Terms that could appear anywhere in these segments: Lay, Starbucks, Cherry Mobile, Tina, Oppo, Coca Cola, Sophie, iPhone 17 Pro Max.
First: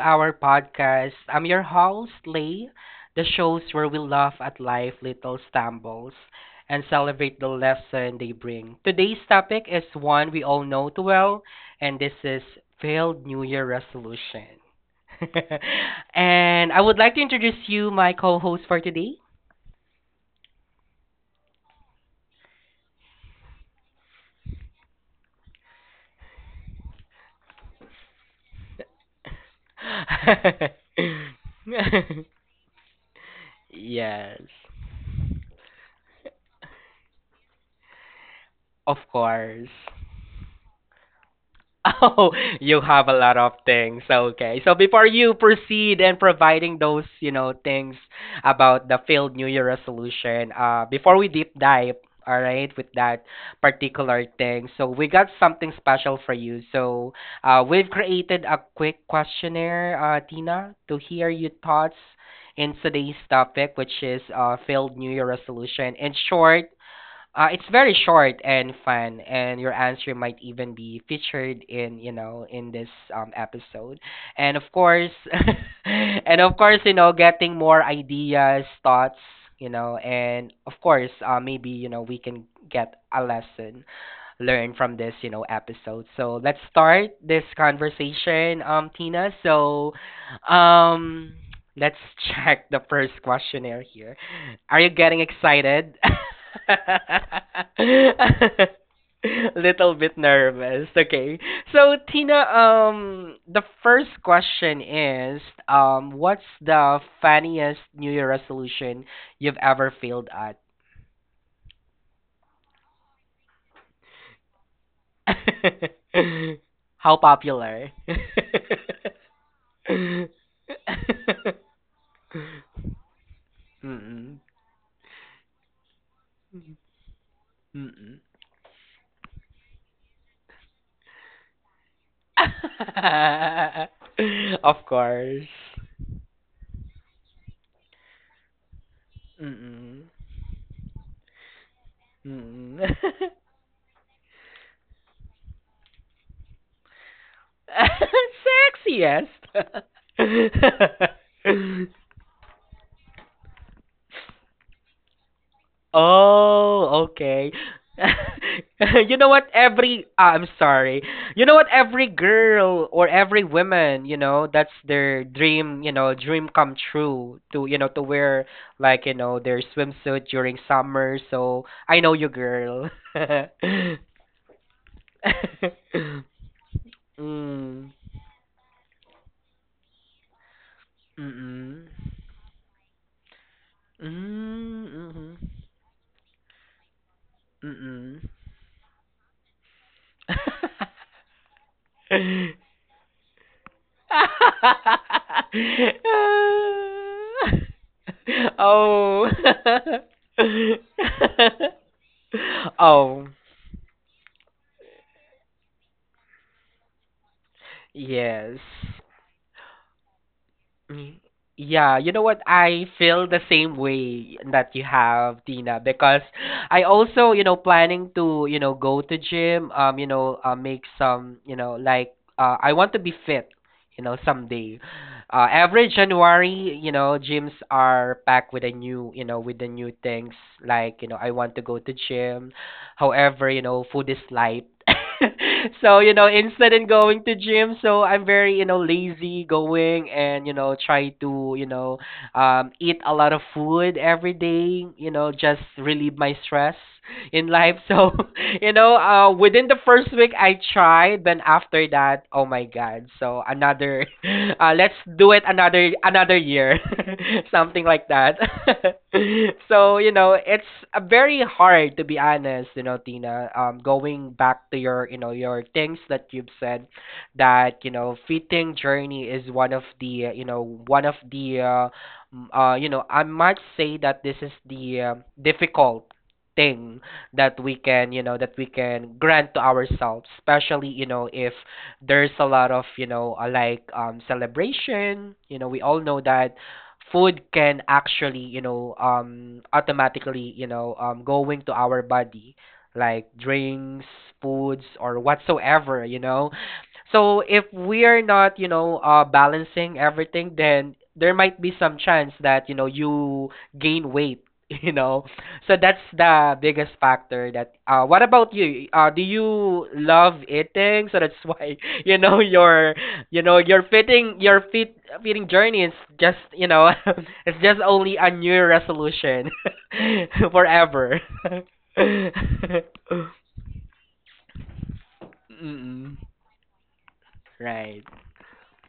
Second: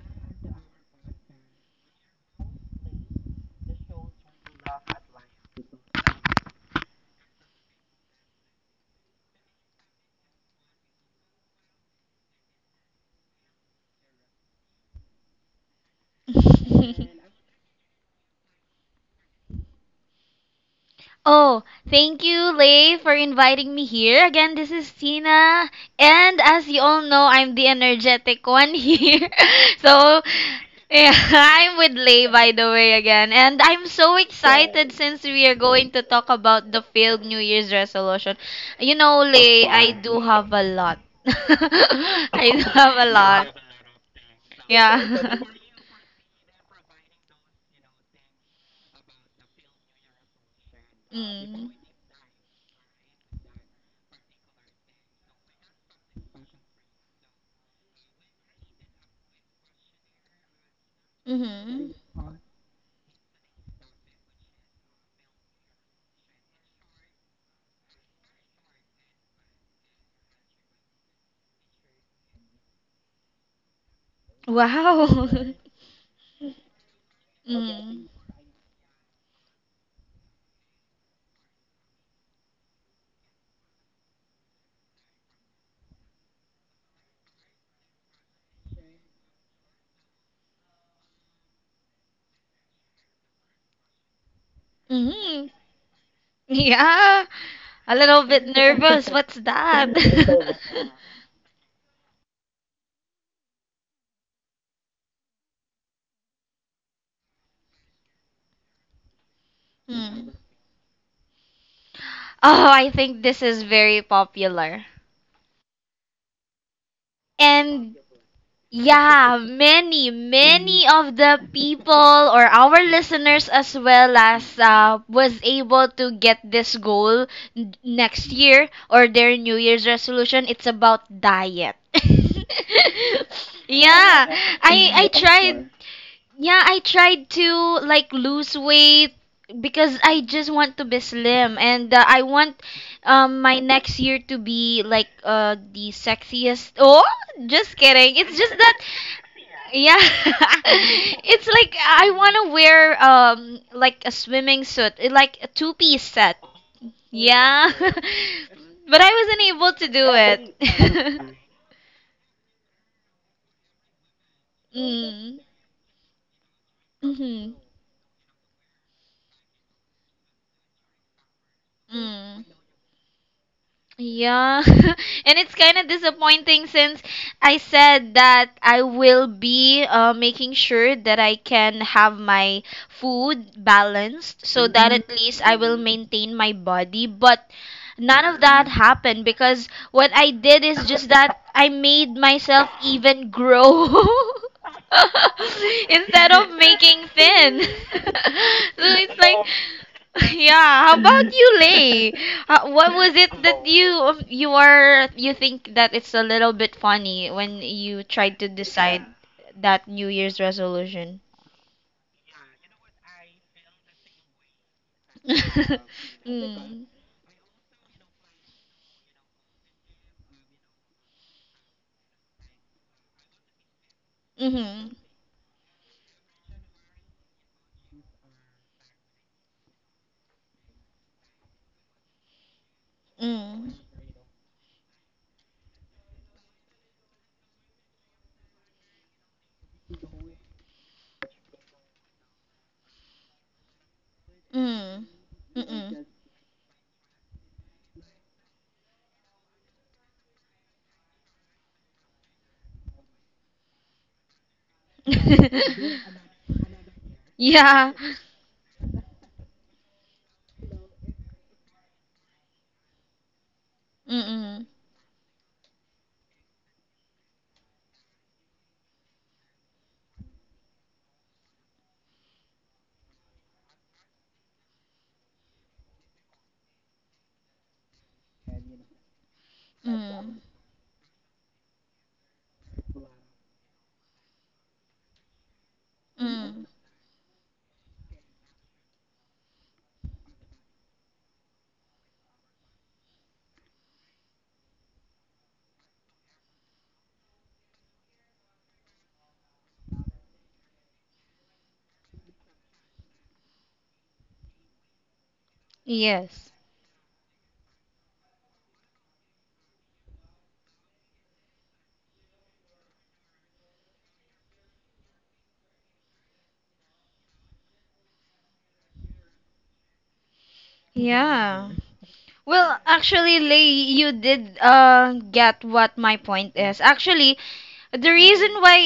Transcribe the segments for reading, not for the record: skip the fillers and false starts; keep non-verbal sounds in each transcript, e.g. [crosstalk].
our podcast. I'm your host, Lay, the shows where we laugh at life little stumbles and celebrate the lesson they bring. Today's topic is one we all know too well, and this is failed New Year resolution. [laughs] And I would [laughs] like to introduce you my co-host for today. Oh, thank you, Lay, for inviting me here. Again, this is Tina. And as you all know, I'm the energetic one here. [laughs] so, yeah, [laughs] I'm with Lay, by the way, again. And [laughs] I'm so Yes. excited since we are going to talk about the failed New Year's resolution. You Of know, Lay, course. I do have a lot. [laughs] Oh, I [laughs] do you have a have a lot lot. of things. Okay. So before you Yeah. proceed and providing those, things about the failed New Year resolution, [laughs] before we deep mm. dive, all right, with that particular thing, so we got something special for you. So we've created a quick questionnaire, Tina, to hear your Mm-hmm. thoughts in today's topic, which is failed New Year resolution. In short, it's very short and fun, and your answer might even be featured in, in this episode. And of course, Wow. [laughs] [laughs] and of course, you know, getting more mm. ideas, thoughts, you know, and of course, maybe you know we can get a lesson learn from this, you know, episode. So let's start this conversation, Tina. So, um, let's [laughs] check the first questionnaire here. Are you getting hmm excited? [laughs] Yeah, a little bit [laughs] nervous. What's that? Little bit nervous. [laughs] Okay. So Tina, the first question is, what's the funniest New Year resolution you've ever Hmm. failed at? Oh, I think this is very popular. [laughs] How popular. And yeah, Many, [laughs] many of the people or our listeners as well Mm-mm. as was able to get this goal Mm-mm. next year or their New Year's resolution. It's about diet. [laughs] yeah, [laughs] Of I I course. tried. Yeah, I tried to like lose weight because Mm-mm. I just want to be slim and I want Mm-mm. My next year to be like the sexiest. Oh, just kidding. It's [laughs] just that Sexiest. yeah. [laughs] It's like [laughs] I want to wear like a swimming suit, eh, like a two-piece set. Oh, okay. Yeah. [laughs] [laughs] But You I know what? wasn't able to Every do I'm it. sorry. You know [laughs] what? Every girl or every woman, you know, that's their Mm. dream, you know, dream come true Mhm. to, you know, to wear like, you know, their swimsuit during summer. So I know you, Mm. girl. [laughs] Yeah, [laughs] and it's kind of disappointing since I Mm. said that I will be making sure that I can Mm-mm. have my food balanced so Mm, that at mhm. least I will maintain my body. But none Mm-mm. of that happened because what I did is just that I made myself [laughs] even grow [laughs] [laughs] instead of making thin. [laughs] so it's Oh. like [laughs] [laughs] Yeah, how about you, Lay? [laughs] What was Oh, it that you think that it's a little bit funny when you tried to yes. decide that New Year's Mm. resolution? Yeah, you know what? I feel the same way that you have, Tina, [laughs] because I mm. also, you know, planning to, you know, go to gym, you know, make some, you know, like I want to be fit, you know, someday. Mm-hmm. Every January, you know, gyms are packed with a new, you know, with the new things. Like, you know, I want to go to gym. However, you Mm. know, food is light. [laughs] So, you know, instead in going to gym, so I'm very, you know, lazy going and, you know, try to, you know, eat a lot of food every day, Mm. you know, just Mm. relieve my stress in life. So, [laughs] you know, within the first week I tried, then after that, oh my god. So another, [laughs] let's do it another [laughs] another year, [laughs] something yeah. like that. [laughs] So you know, it's very hard to be honest. You know, Tina, going Mm. back to your you know your things that you've said, that you know, fitting journey is one of the you know one of the you know, I might say that this is the difficult thing that we can you know that we can grant to ourselves Mm. especially you know if there's a lot of you know like celebration you know we all know that Mm. food can actually you know automatically you know go into our body like drinks foods or whatsoever you know so if we are not, you know, balancing everything, then there might be some chance that you know you gain weight, [laughs] you know, so that's Yes. the biggest factor that what about you? Do you love eating? So that's why [laughs] you know your you know your fitting journey is just you know [laughs] it's just only a new resolution [laughs] forever. [laughs] Yeah. [laughs] Well, actually, Lay, you did get what Mm-mm. my point is. Actually, Right. the reason why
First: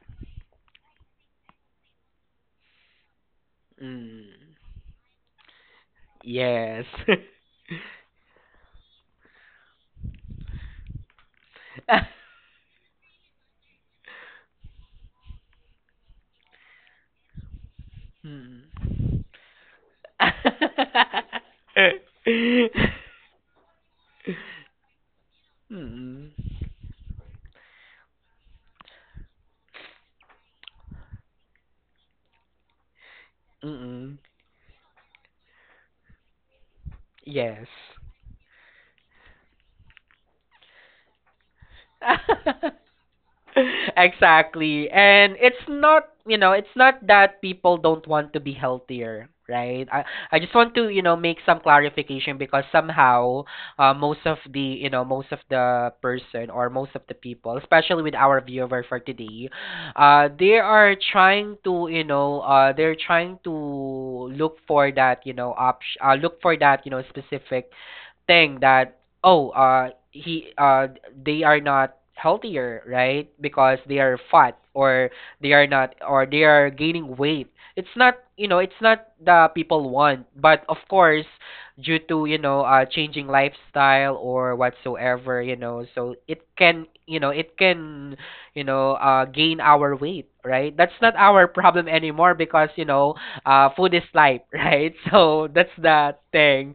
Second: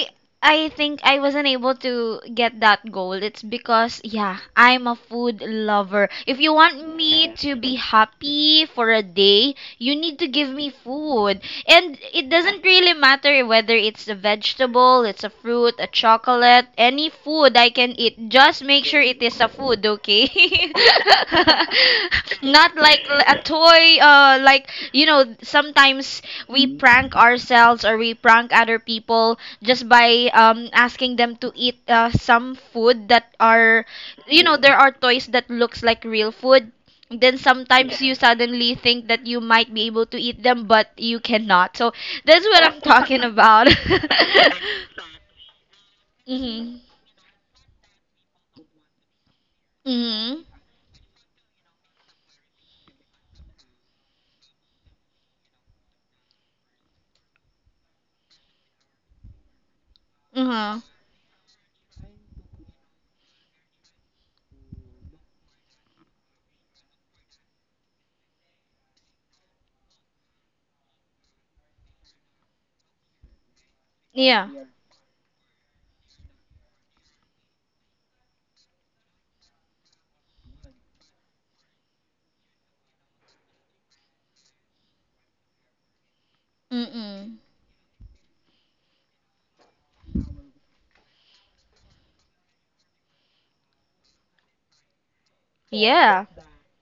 I think I wasn't able to get that goal, it's because, yeah, Mm. I'm a food lover. If you Yes. want me to be happy for a day, you need to give me food. And [laughs] it doesn't really matter whether it's a vegetable, it's a fruit, a chocolate, any food I can eat. Just make sure Mm. it is a food, okay? [laughs] [laughs] Not like a toy, like, you know, sometimes Mm-mm. we prank ourselves or we prank other people just by asking them to eat some food that are Mm-mm. you know there are toys that looks like real food then Yes. sometimes you suddenly think that you might be able to eat them but you cannot so that's what I'm [laughs] talking about [laughs] Exactly. And it's not, you know, it's mhm not that people don't want to be healthier, right? I mhm I just want to, you know, make some clarification because somehow most of the, you know, most of the person or most of the people, especially with our viewer for today, they uh-huh are trying to, you know, they're trying to look for that, you know, option, look for that, you know, specific think that oh he they are not healthier right because they are yeah fat or they are not or they are gaining weight it's not you know it's not the people want but of course due to you know changing lifestyle or whatsoever you know so it can you know mm it can you know gain our weight right that's not our problem anymore because you know food is life [laughs] right so that's the yeah thing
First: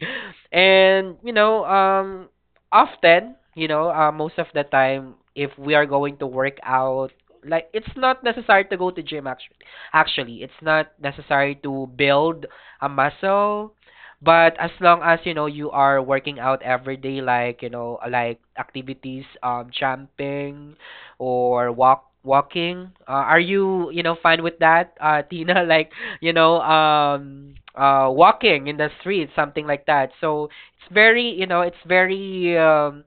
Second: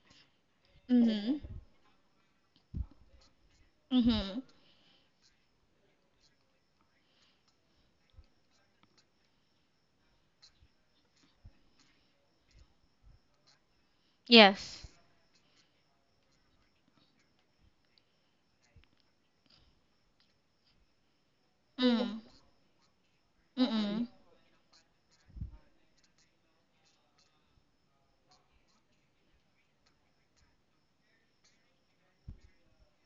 and you mhm know, often, you know, most mhm of the time, if we are going to work out, like it's not necessary to go to gym. Actually, it's not necessary to build a muscle. But as yes long as you know you are working out every day, like you know, like activities, jumping, or walk mm walking, are you you mm know fine with that, [laughs] Tina? Like you know, walking in the street, something like that. So it's very, you know, it's very um,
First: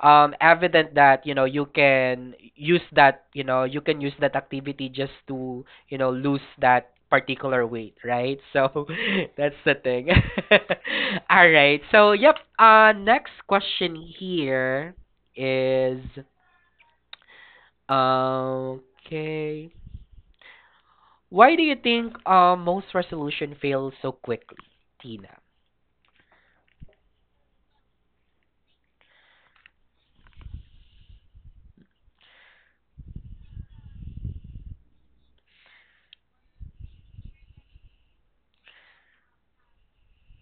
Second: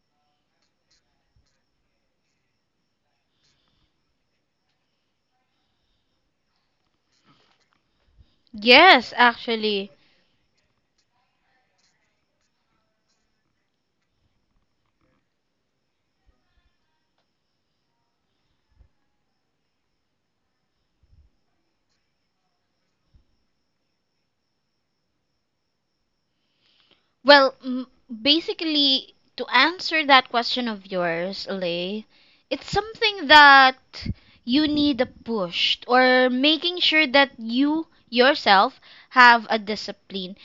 um, evident that you know you can use that, you know, you can use that activity just to, you know, lose that particular weight, right? So yes [laughs] that's the actually. thing. [laughs] All right. So yep. Next question here is. Okay. Why do you think most resolution fail so quickly, Tina? Well, basically, to answer that question of yours, Lay, it's something that you need a push or making sure that you yourself have a discipline.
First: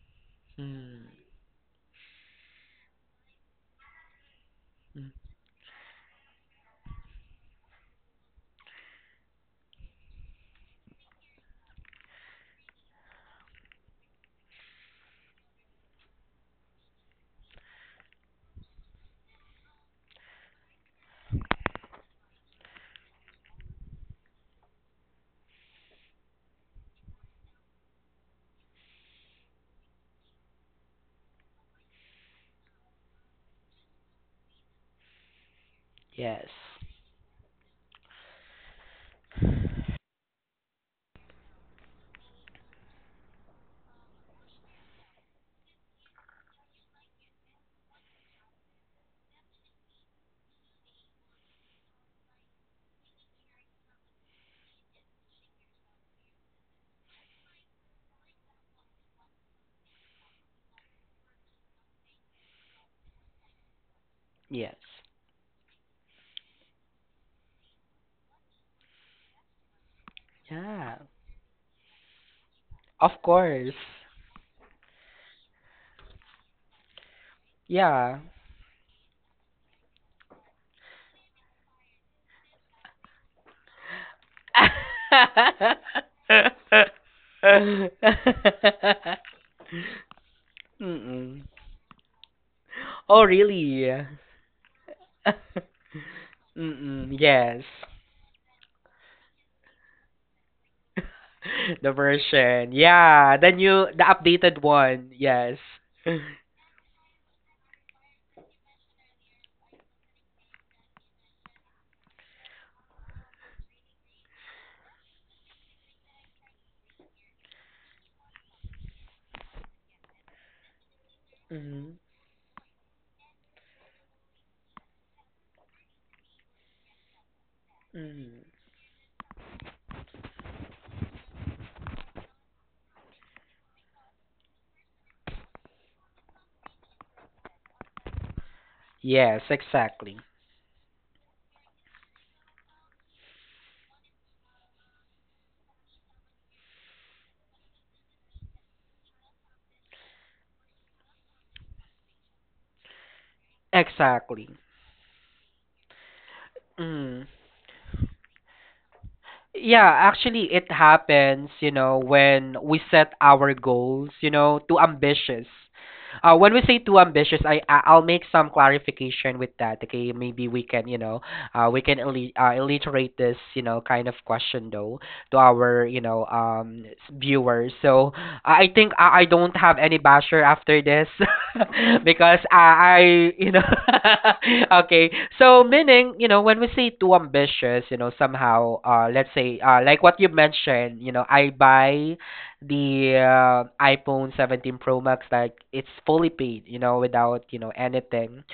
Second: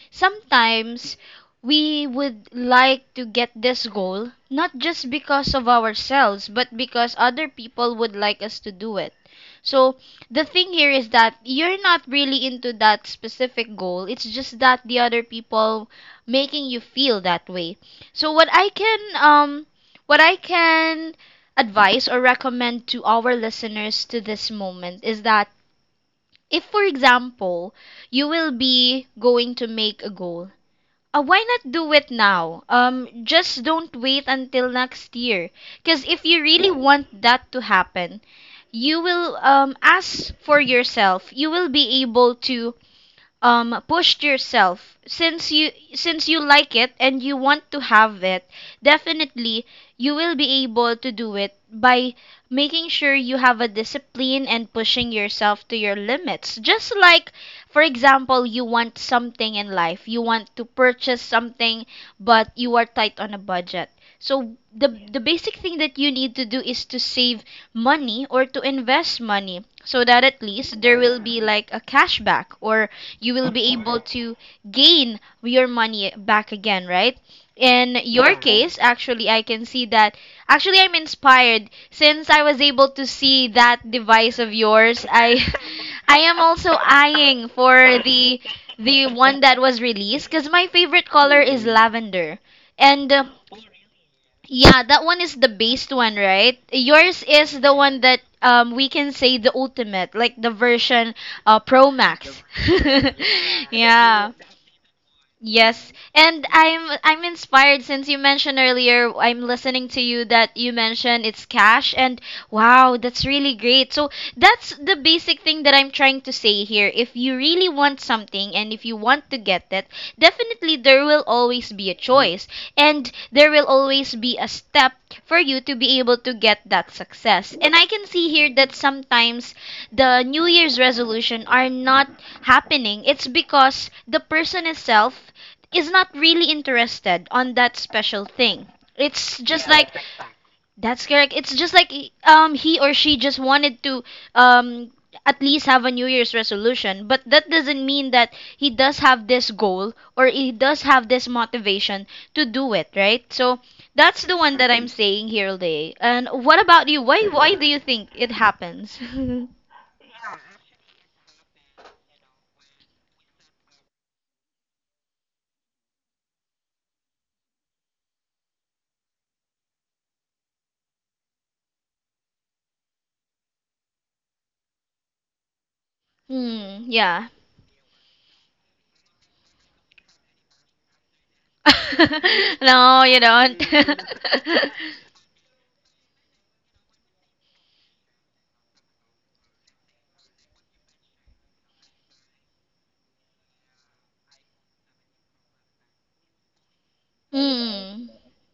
Hmm. Sometimes we would like to get this goal not Mm, just because of ourselves, but because other people would like us to do it. So the thing here is that you're not really into that specific goal. It's just that the other people making you feel that way. So what I can advise or recommend to our listeners to this moment is that if for example you will be going to make a goal, why not do it now? Just don't wait until next year. Because if you yes. really want that to happen, you will ask for yourself. You will be able to pushed yourself since you like it and you want to have it definitely you will be able to do it by making sure you have a discipline and pushing yourself to your limits, just like for example you want something in life, you want to purchase something but you are tight on a budget. So Yes. the basic thing that you need to do is to save money or to invest money so that at least Yeah. there will be like a cashback or Of you will course. be able to gain your money back again, right? In Yeah. your case, actually, I can see that. Actually, I'm inspired since I was able to see that device of yours. I, [laughs] [laughs] I am also eyeing for the one that was released because my favorite color Mm-mm. is lavender, and Oh, uh, really? yeah, that one is the [laughs] based one, right? Mm-mm. Yours is Yes. the one that we can say the ultimate, like the version [laughs] The Pro Max. version. Yeah. The [laughs] new, the yeah. updated one. Yes. Yes, [laughs] and I'm inspired since you mentioned earlier. I'm listening to you that you mentioned it's cash, and wow, that's really great. So that's the basic thing that I'm trying to say here. If you really want something and if you want to get it, definitely there will always be a choice, and there will always be a step for you to be able to get that success. And I can see Mm-hmm. here that sometimes the New Year's resolution are not happening. It's because the person itself is not really interested on that special thing. It's Yes, just like exactly. that's correct. It's just like he or she just wanted to um at least have a New Year's resolution, but that doesn't mean that he does have this goal or he does have this motivation to do it, right? So that's the Exactly. one that I'm saying here today. And what about you? Mm. Why do you think it happens? [laughs] hmm, Yeah, actually, it happens, you know, when we set our goals, you know, too ambitious. When we say too ambitious, I'll make some clarification with that. Okay, maybe we can, you know, we can alliterate this, you know, kind of question though to our, you know, yeah. viewers. So, I think I don't have any basher after this [laughs] because I, [laughs] no, you I you don't. know [laughs] okay. So meaning, you know, when we say too ambitious, you know, somehow let's say like what you mentioned, you know, I buy the iPhone 17 Pro Max like it's fully paid, you know, [laughs] without, you know, hmm. anything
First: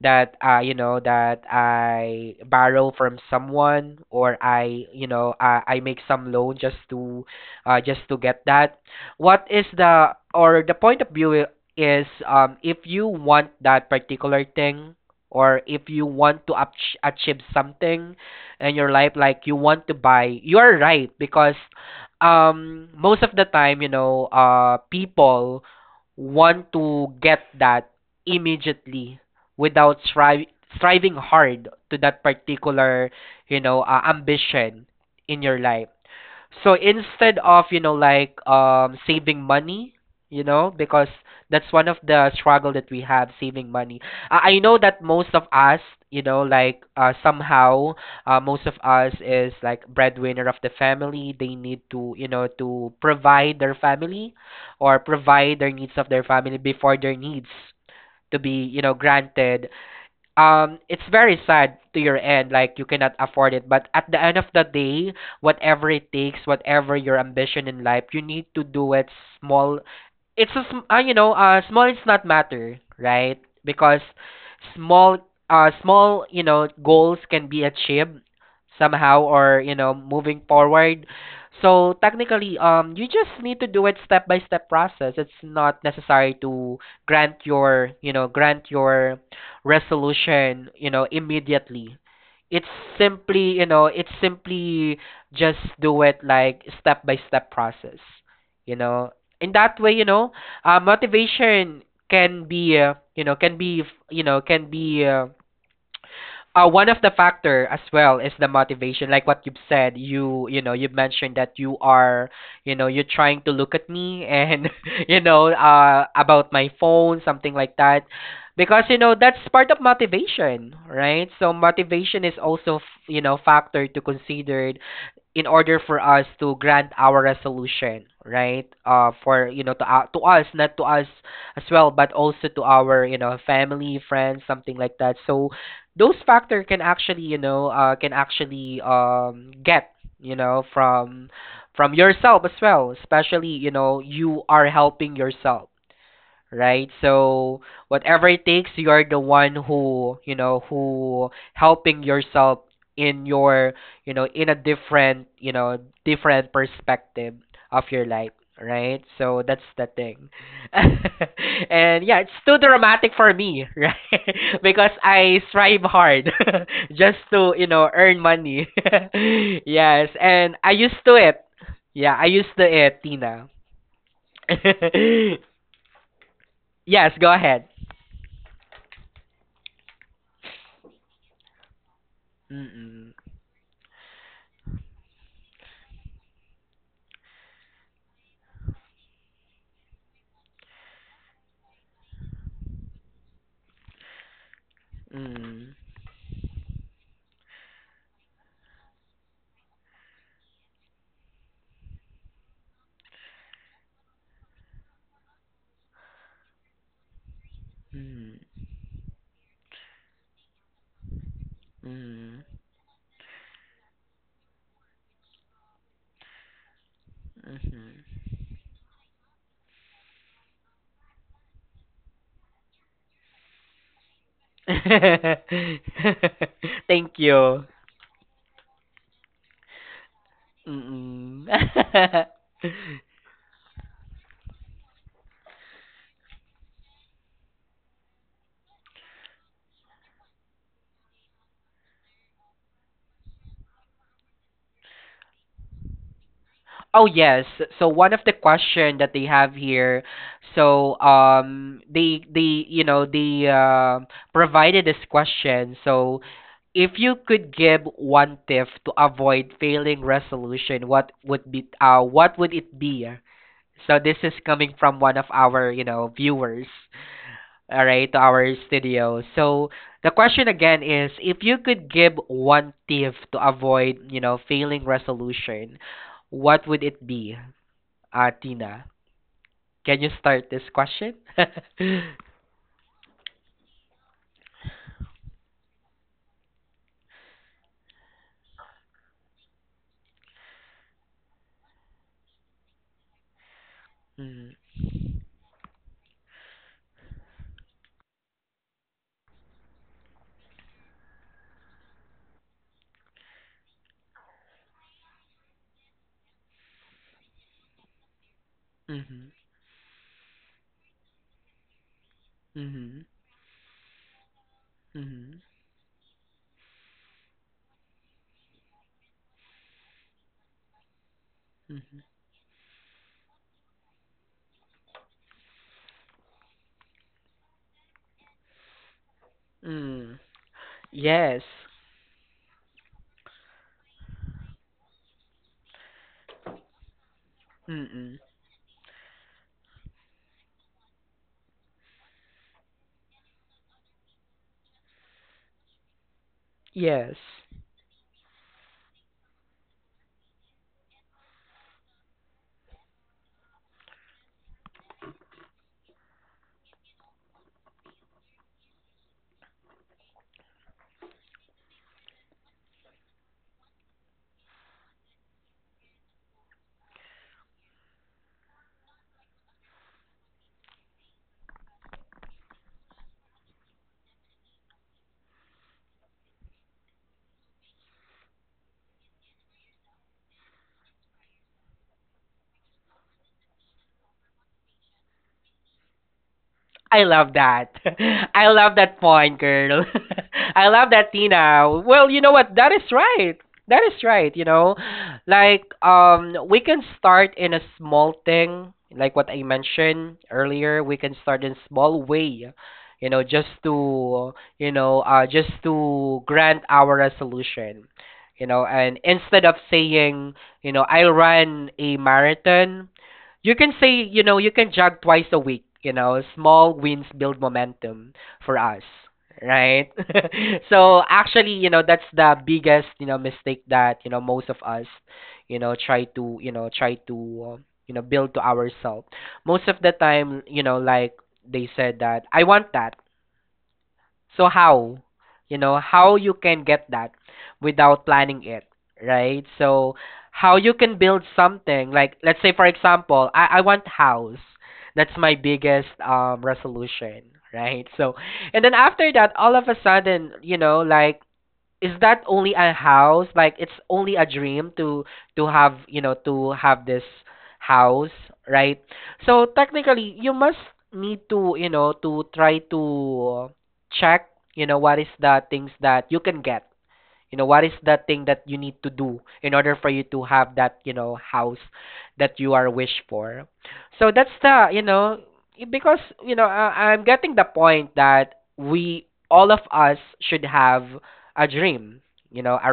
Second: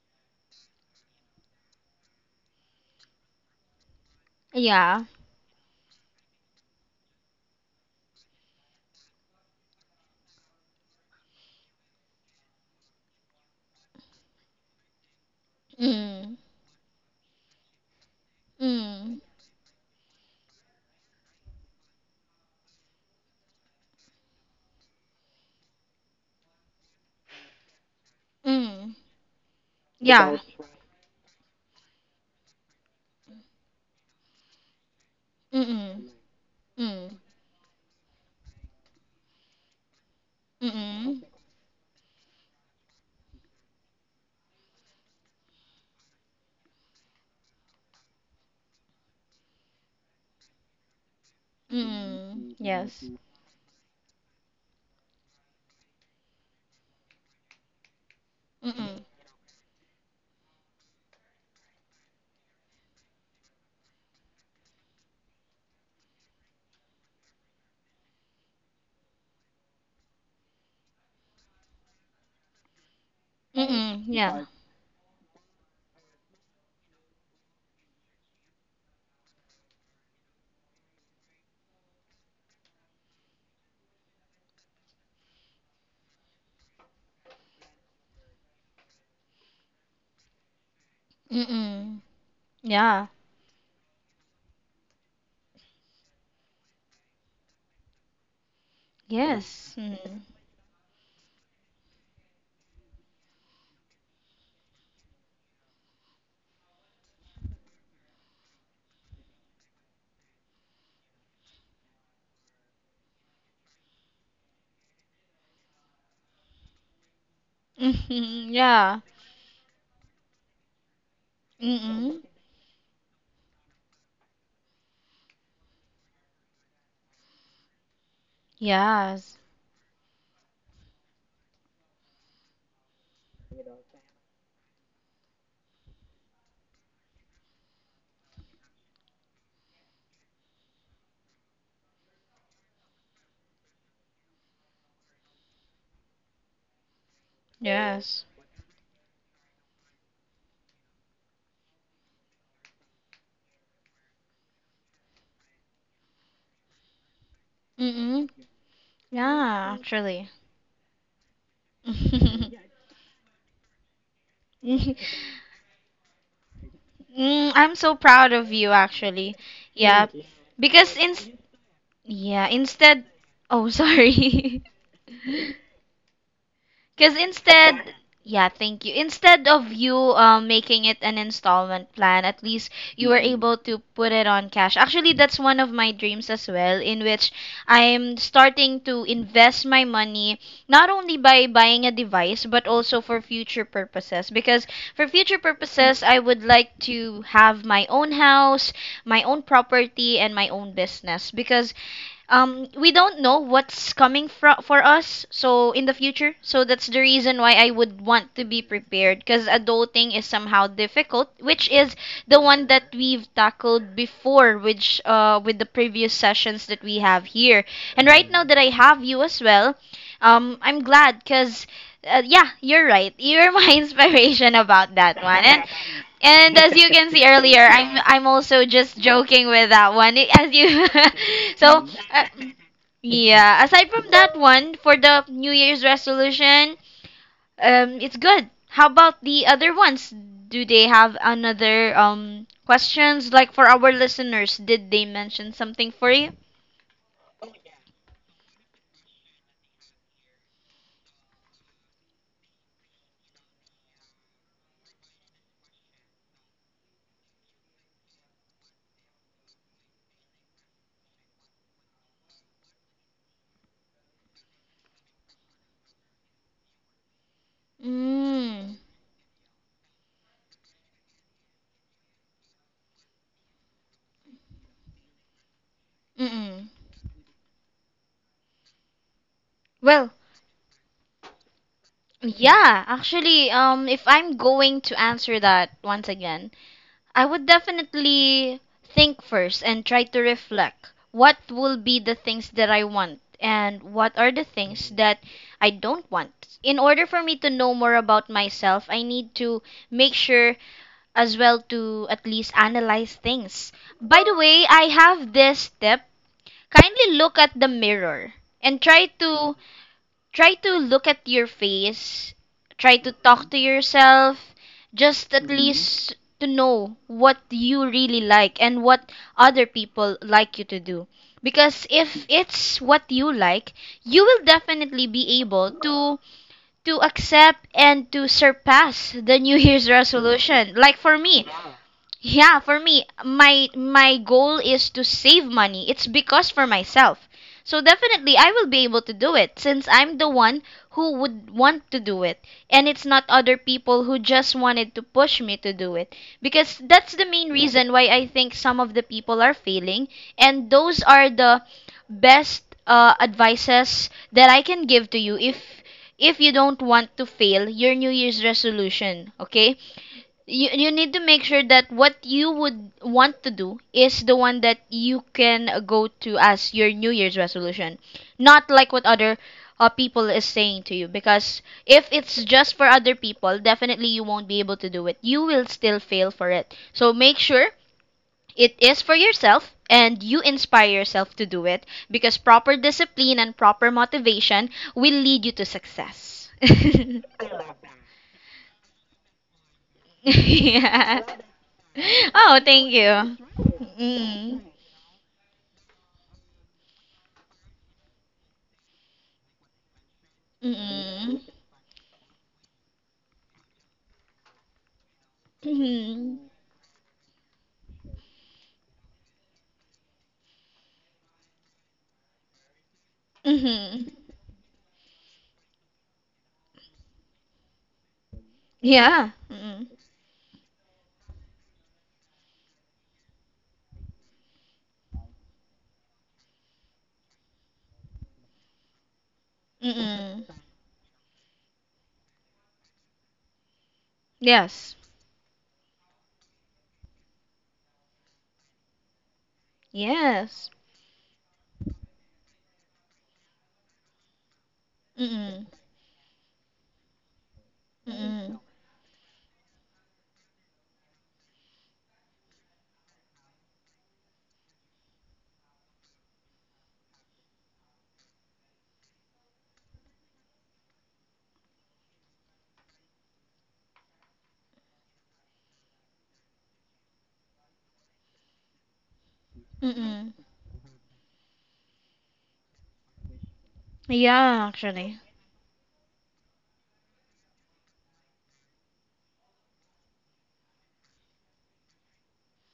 that you know that I borrow from someone or I, Yeah. you know, I make some loan just to get that what is the or the point of view is if you want that particular thing or if you Mm. want to achieve something in your life Mm. like you want to buy you are right because most of the time you know people want to get that Mm. immediately without Yeah. Striving hard to that particular you know ambition in your life Mm. so Mm. instead of, you know, like saving money, you know, because Mm. that's one of the struggle that we have saving money. I know that most of us, you know, like somehow most of us is like breadwinner of the family. They need to, you know, Mm. to Yes. provide their family or provide their needs of their family before their needs to be, you know, Mm. granted it's very sad to your end like you cannot afford it but at the end of the day whatever it takes whatever your ambition in life you need to do it small it's a you know small it's not matter right because Mm. Yeah. small small you know goals can be achieved somehow or you know moving forward so technically you just need to do it step by step process it's not necessary to grant your you know grant your resolution you know immediately Mm. it's Yeah. simply you know it's simply just do it like step by step process you know in Yes. that way you Mm. know motivation can be you know can be you know can be one of the factor as well is the motivation like what you've said you you know you mentioned that you are you know you're trying to look at me and [laughs] you know about my phone something like that Mm. [laughs] because you Yeah. know that's part of motivation right so Mm. motivation is also you know factor to consider in order for us to grant our resolution, right? Yes. For you know to us, not to us as well, but also to our you know family, friends, something like that. So those factor can actually you know can actually get you know from yourself as well, especially you know you are helping yourself right? So whatever Yes. it takes, you're the one who you know who helping yourself in your you know in a different you know different perspective of your life, Mm. right? So that's Yeah. the thing, Actually. [laughs] and yeah, it's too [laughs] dramatic for me, [laughs] right? Because I strive hard [laughs] just Mm, to I'm so earn proud of money. you, [laughs] actually. Yeah. Yes, and I used Because to in it. Yeah, I yeah, used to it, instead. Tina. Oh, sorry. [laughs] [laughs] Yes, Because go ahead. instead, yeah, thank you. Instead of you making it an installment plan, at least you Mm-mm. were able to put it on cash. Actually, that's one of my dreams as well, in which I'm starting to invest my money not only by buying a device, but also for future purposes. Because for future Mm. purposes, I would like to have my own house, my own property, and my own business. Because we don't know what's coming for us so in the future, so that's the reason why I would want to be Mm. prepared because adulting is somehow difficult, which is Mm. the one that we've tackled before, which with the previous sessions that we have here Mhm. and right now that I have you as well I'm glad because yeah, you're right, you're my [laughs] inspiration about that one, [laughs] and as you can Thank see you. earlier, I'm also just joking with that one. [laughs] It- As you Mm-mm. [laughs] so uh, [laughs] yeah, aside from that one for the New Year's resolution, it's good. How about the other ones? Do they have another questions like for our listeners? Did they mention something for you? Oh yes. So one of the question that they have here, so they they provided this question. So if you could give one tip to avoid failing resolution, what would it be? So this is coming from one of our viewers, all right, to our Mm. studio. So the question again is, if you could give one tip to avoid, you know, failing resolution, what Mm-mm. would it be, Tina? Can you Well, start this question? [laughs] yeah, actually, if I'm going to answer that once again, I would definitely think first and try to reflect what will be the things that I want and what are the Mm, things that I don't want. In order for me to know more about myself, I need to make sure as well to at least analyze things. By the way, I have this tip. Kindly look at the mirror and mhm, try to look at your face, try mhm, to talk to yourself, just mhm, at least to know what you really like and what other people like you to do. Because mhm, if it's what you like, you will definitely be able to accept and to surpass the New Year's mm. resolution. Like for Yes. me, yeah, for me, my goal is to save money. It's because for myself. So Mm-mm. definitely I will be able to do it since I'm the one who would want to do it and it's not other people who just wanted to push me to do it, because Yes. that's the main reason why I think some of the people are failing, and those are the best advices that I can give to you if you don't want to fail your New Year's resolution, okay? You need to make sure that what you would want to do is the one that you can go to as your New Year's resolution, not like what other people is saying to you. Because if it's just for other people, definitely you won't be able to do it. You will still fail for it. So make sure it is for yourself, and you inspire yourself to do it because proper discipline and proper motivation will lead you to success. [laughs] I love that. [laughs] I love that point, girl. [laughs] I love that, yeah. Tina. Well, you know what? Oh, That is thank you. right. That is right, you Mm. know. Like we can start in a small thing, like what I mentioned earlier, we can Mm. start in small way, you know, just to, you know, just to Mm. grant our resolution. You know, and instead of saying, you know, I ran a marathon, you can say, Mm. you know, you can jog twice a week. You know, small wins build momentum for us, Yeah. Mm. right? [laughs] So actually, you know, that's the biggest, you know, mistake that you know most of us, you know, try to, uh, you know, build to ourselves. Most of the time, Mm. you know, like they said that I want that. So Yes. how, you know, how you can get that without planning it, right? So how Yes. you can build something, like let's say for example, I want house. That's my Mm. biggest resolution, right? So Mm. and then after that, all of a sudden, you know, like is that only a house? Like it's only a dream to have to have this house, right? So technically, you must need to you know to try to check you know what is the things that you can get you know, what is that thing that you need to do in order for you to Mm. have that, you know, house that you are wish for? So that's Yeah, the, you actually. know, because, you know, I'm getting the point that we, all of us should have a dream, you know, a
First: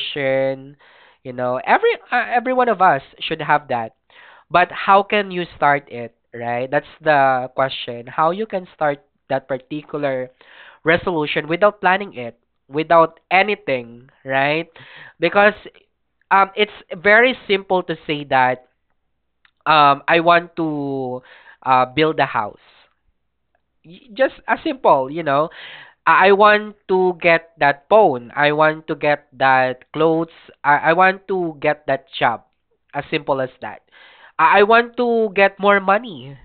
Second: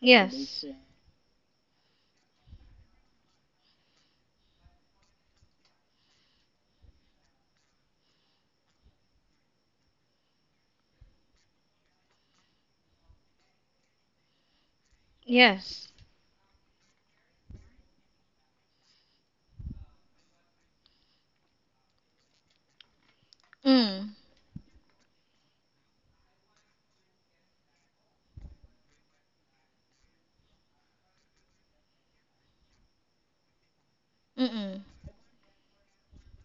Yes. you know, every one of us should have that. But how can you start it, right? That's the question. How you can start that particular resolution without planning it, without anything, right? Because Yes. It's very simple to say that I want to build a house. Mm. Just as simple, you know. I want to get that phone. I want to get that clothes. I want to get that job. As simple as that. I Mm. want to get more money.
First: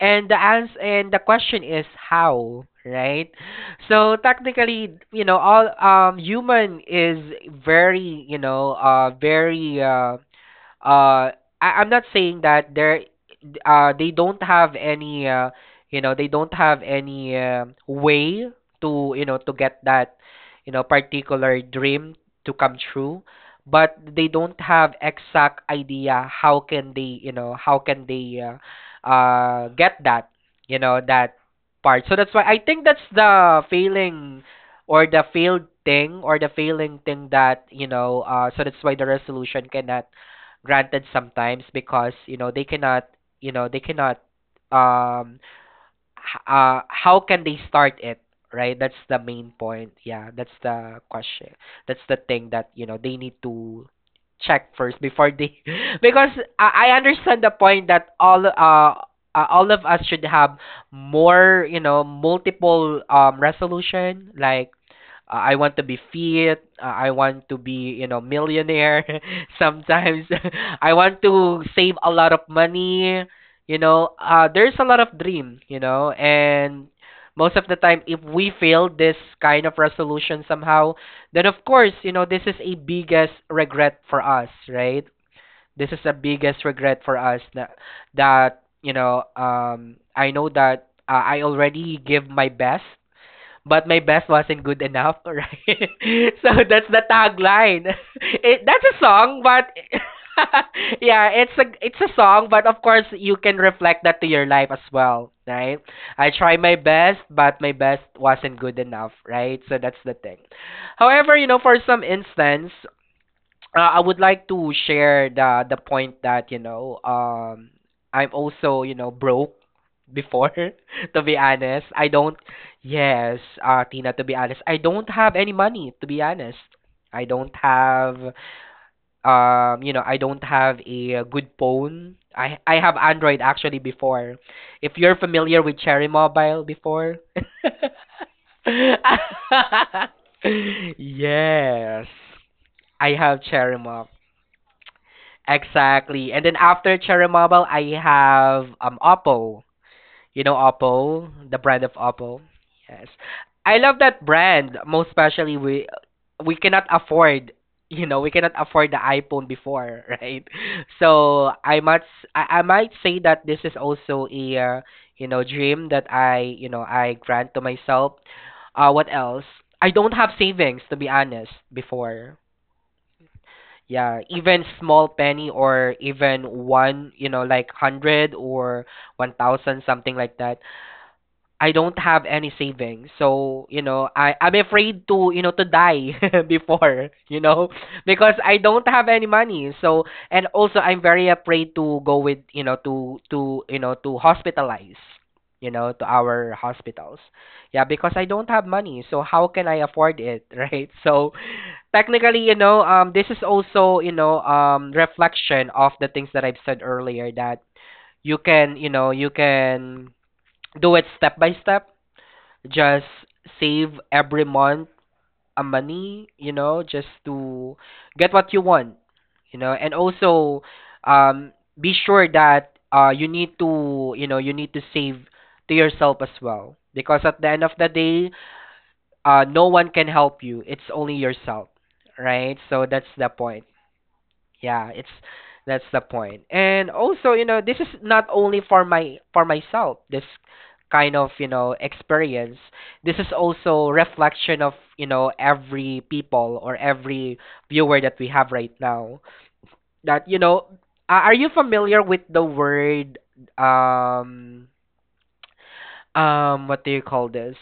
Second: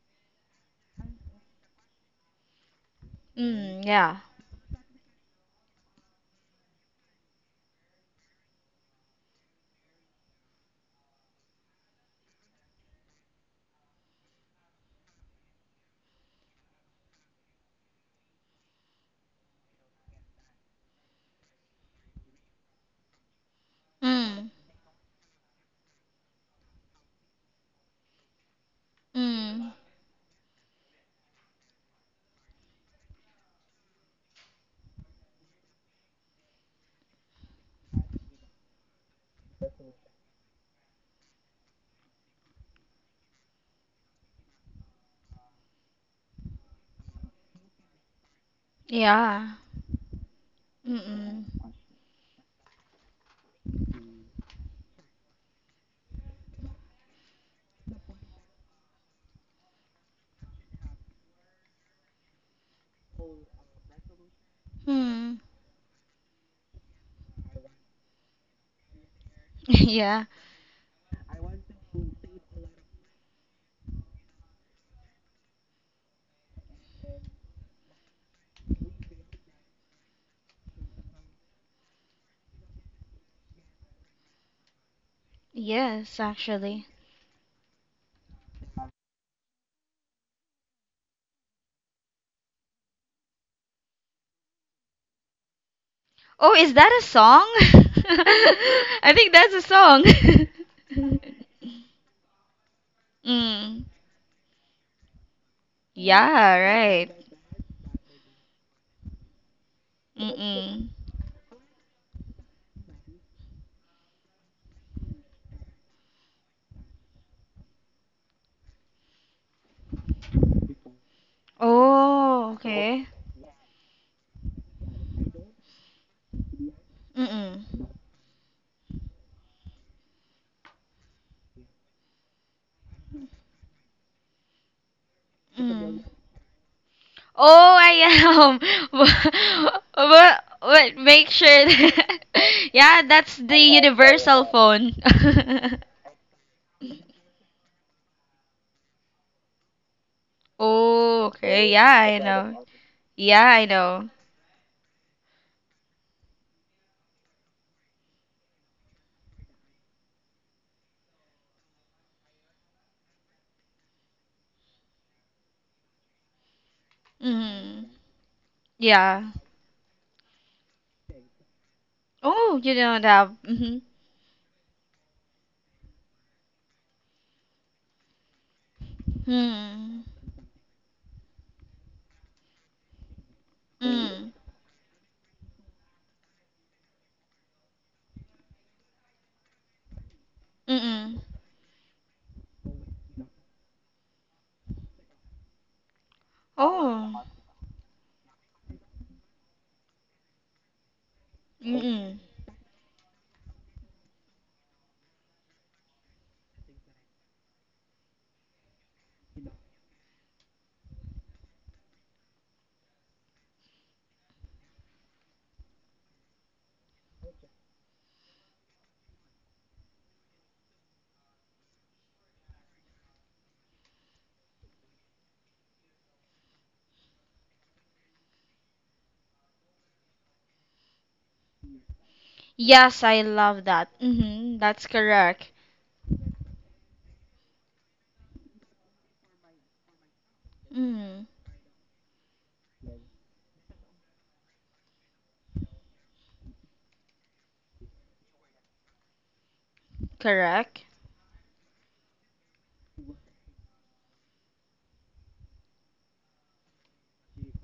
And the question is how, right? Mm. So Yeah. technically, you know, all human is very, you know, very uh I'm not saying that there they don't have any you know they don't have any way to you know to get that you know particular dream to come true, but they Mm. don't have exact idea how can they you know how can they Mm. get that you know that part. So that's why I think that's the failing or the failed thing or the failing thing that you know so that's why the resolution cannot granted sometimes because you know they cannot you know they cannot um how can they start it, right? That's the main Yeah. point, yeah, that's the question, Mm-mm. that's the thing that you know they need to check first before they [laughs] because I understand the point that all of us should have more you know multiple resolution, like Mm. [laughs] I want to be fit. I want to be, you know, millionaire. [laughs] Sometimes Yeah. [laughs] I want to save a lot of money. You know, there's a lot of dream. You know, and most of the time, if we fail this kind of resolution somehow, then of course, you know, this is a biggest regret for us, right? This is the Yes, biggest actually. regret for us that you know, I know that I already give my best but my best wasn't good enough, [laughs] right? [laughs] So Oh, is that's that the a song? tagline. [laughs] [laughs] It, that's a I think song, that's a but [laughs] song. yeah, it's [laughs] a it's a song, but of course you can Mm. reflect that to your life as well, right? I try Yeah, my right. best, but my best wasn't good enough, right? So that's the thing. Mm-mm. However, you know, for some instance, I would like to share the point that you know I'm also you know broke before. [laughs] To be honest I don't, Oh, okay. yes Tina, to be honest I don't have any money. To be honest I Mm-mm. don't have you know I don't have a good phone. I have Android actually before, if you're familiar with Mm. Cherry Mobile before. Oh, I am. [laughs] [laughs] But make sure Yes, that. [laughs] Yeah, I that's have the Cherry Mobile. universal phone. [laughs] Exactly. And then after Cherry Mobile, I have Oppo. You know Oh, Oppo, the okay. Yeah, brand of I Oppo. know. Yes. Yeah, I I love know. that brand, most especially we cannot afford, [laughs] you know, we cannot afford the iPhone before, [laughs] right? So I might say that this is also a you know dream that I, you know, I grant to Mm-hmm. myself. What Yeah. else? I don't have savings to be honest before. Oh, you don't have. Mm-hmm. Yeah, even small penny or even one, you know, like 100 or 1,000, Mm. something like that. I don't have any savings. So, you know, Mm. I'm afraid to, you know, to die [laughs] before, you know, because I don't have any money. So, and also I'm Mm-mm. very afraid to go with, you know, to, you know, to hospitalize, you know, to our hospitals. Oh. Yeah, because I don't have money. So how can I afford it, [laughs] right? So, Mm-mm. technically, you know, this is also, you know, reflection of the things that I've said earlier that you can, you know, you can do it step by step. Just save every month a money, you know, just to get what you want, you know, and also, um, be sure that you need to, you know, you need to save to yourself as well because at the end of the day, no one can help you. It's only yourself, right? So Yes, that's I the point. love that. Mm-hmm. That's Yeah, it's correct. that's the point. And also, you know, this is not only for my for myself. This kind Mm. of, you know, experience. This is also reflection of, you know, every people or every viewer that we have right now. That, you know, Correct. Are you familiar with the word um what do you call this?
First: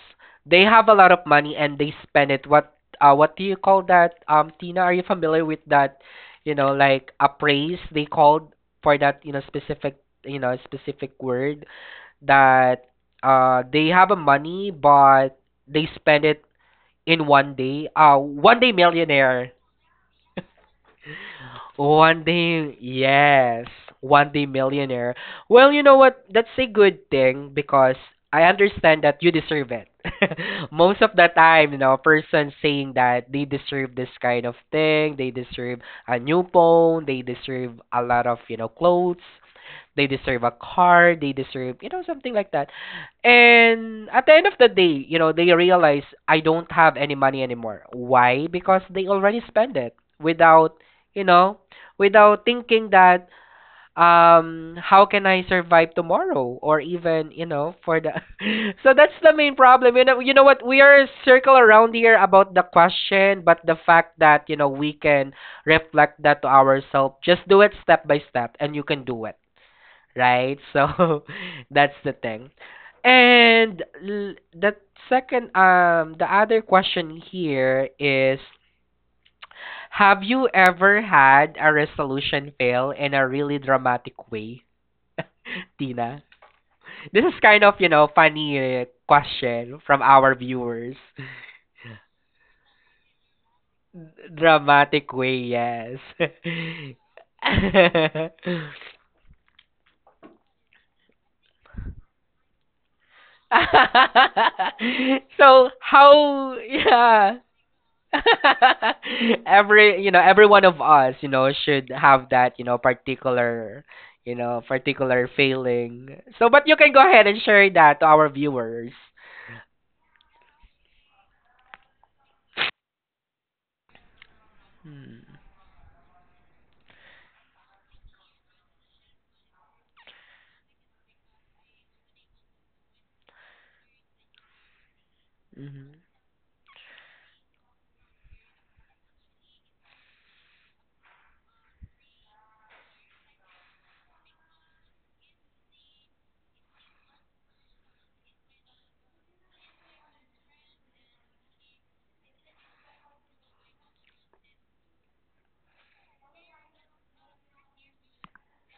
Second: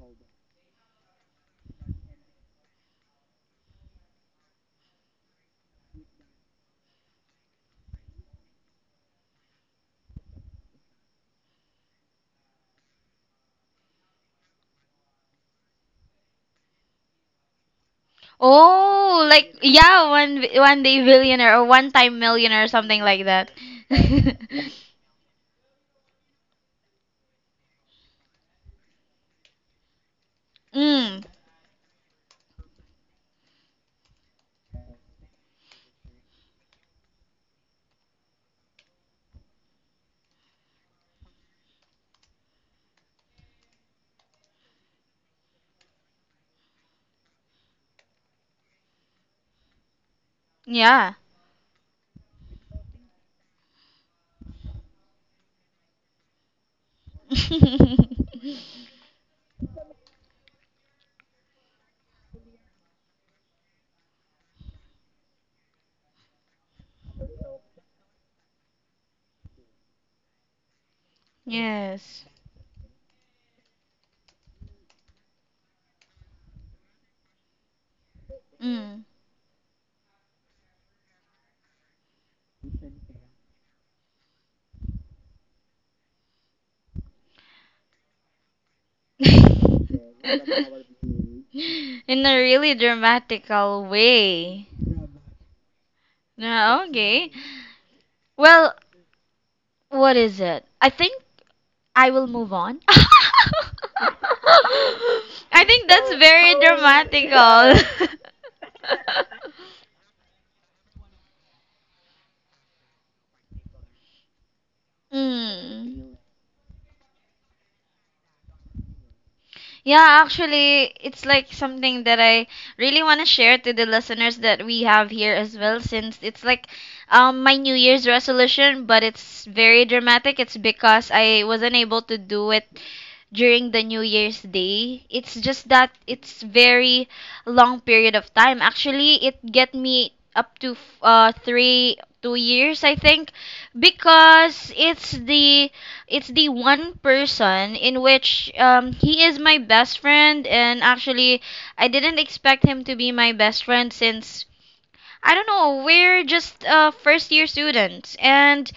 They have a lot of money and they spend it. What do you call that? Tina, are you familiar with that, you know, like appraise they called for that, you know, specific word that they have a money but they spend it in one day. One day Oh, like millionaire. yeah, one day billionaire or one time One millionaire or day, something like that. yes, one [laughs] day millionaire. Well, you know what? That's a good thing because I understand that you deserve it. [laughs] Most of Mm. the time, you know, person saying that they deserve this kind of thing, they deserve a new phone, they deserve a lot of, you know, clothes, they deserve a car. They deserve, you know, something like that. And at the end of the day, you know, they realize I don't have any money anymore. Why? Because they already spend it without, Yeah. you know, without thinking that how can I survive tomorrow or even, you know, for the [laughs] So [laughs] that's the main problem. You know what? We are circle around here about the question, but the fact that, you know, we can reflect that to ourselves, just do it step by step and you can do it, right? So [laughs] that's the Yes. thing. And the second, the other question here is, Mm. have you ever had a resolution fail in a really dramatic way, [laughs] Tina? This is kind of, you know, funny [laughs] question from our In viewers. a really dramatical [laughs] way. Dramatic way, yes. [laughs] [laughs] No, okay. Well, what is it? I think I will move on. [laughs] I So think that's very how, yeah. dramatical. [laughs] [laughs] Every you know every one of us you know should have that you know particular Mm. failing so, but you can go ahead and share that to our viewers. Yeah, actually, it's like something that I really want to share to the listeners that we have Mm, here as well, since it's like my New Year's resolution, but it's very dramatic. It's because I wasn't able to do it during the New Year's Day. It's just that mhm, it's very long period of time. Actually, it get me up to 3 2 years I think because it's the one person in which he is my best friend, and actually I didn't expect him to be my best friend since I don't know. We're just first year students, and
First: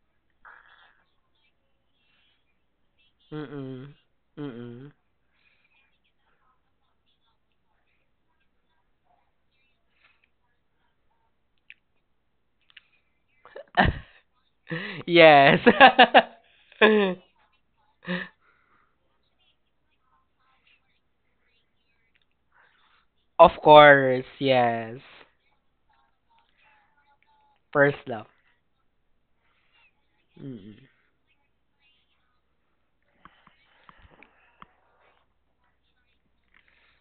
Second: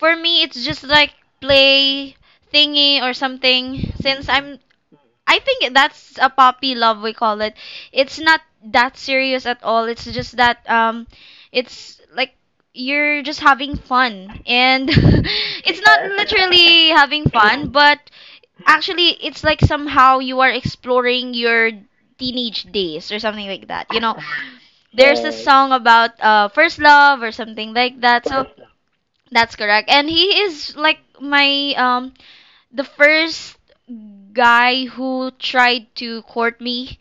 for me, it's just like play thingy or something. mm, Since I'm, mm. I think that's a puppy love we call it. It's not that serious at all. It's just that it's like you're just having fun, [laughs] and Yes. [laughs] it's not literally having [laughs] fun, but actually it's like somehow you are exploring your teenage days or something Of like that, you know. course, [laughs] yes. There's a song about first love or something First like love. that, so that's correct. And he is Mm. like my the first guy who tried to court me,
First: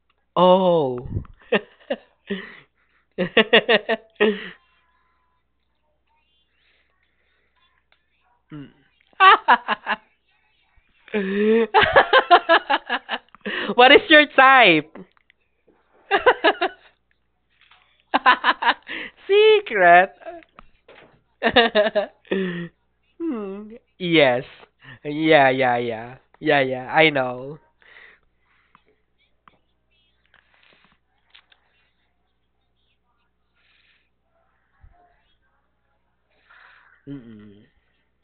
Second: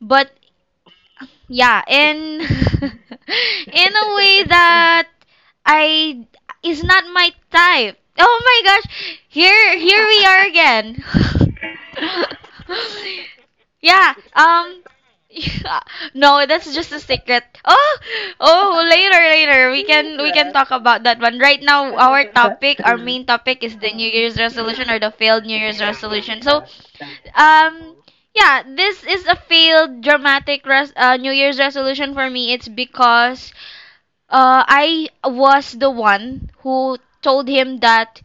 but Oh. yeah. And [laughs] [laughs] in a way [laughs] that I is not my type. Oh my Mm. gosh. Here [laughs] we are again. [laughs] [laughs] What is Yeah, your type? [laughs] yeah, no, that's just a secret. Oh, oh, [laughs] later, later. We Secret. can we can talk about that one. Right now, [laughs] our topic, our main topic Hmm. is the New Year's Yes. resolution or the failed Yeah, New yeah, Year's yeah. resolution. Yeah, So, yeah. I know. um, yeah, this is a failed dramatic New Year's resolution for me. It's because I was the one who told Mm-mm. him that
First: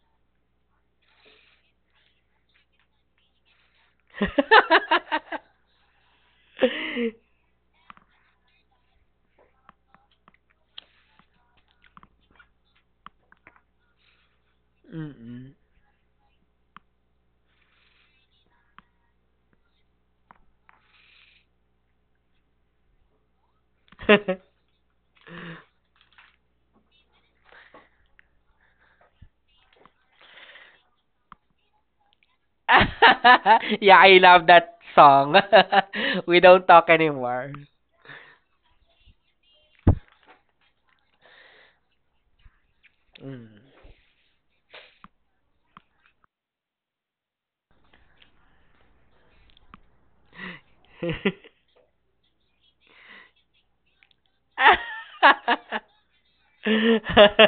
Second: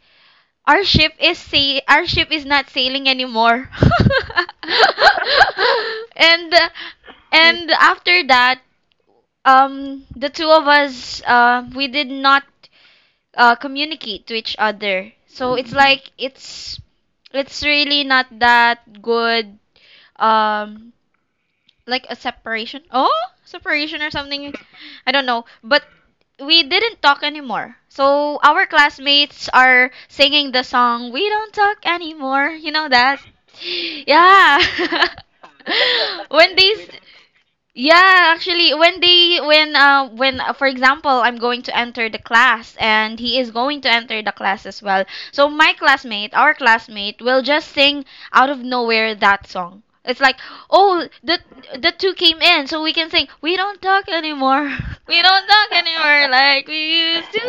our our ship is not sailing anymore. [laughs] [laughs] and and after that, the two of us, we did not communicate to each other. Mm-mm. So it's like it's really not that good. Um, like a separation. Oh, separation or something. [laughs] I don't know. But we didn't talk anymore. So our classmates are singing the song "We Don't Talk Anymore." You know that? [laughs] Yeah, I love Yeah. that song. [laughs] [laughs] We When don't talk these anymore. yeah, actually, when they when for example, I'm going to enter the class and he Mm. is going to enter the class as well. So my classmate, our classmate will just sing out of nowhere that song. It's like, "Oh, the two came in, so we can sing. We don't talk anymore. [laughs] We don't talk [laughs] anymore [laughs] like Mm. we used to."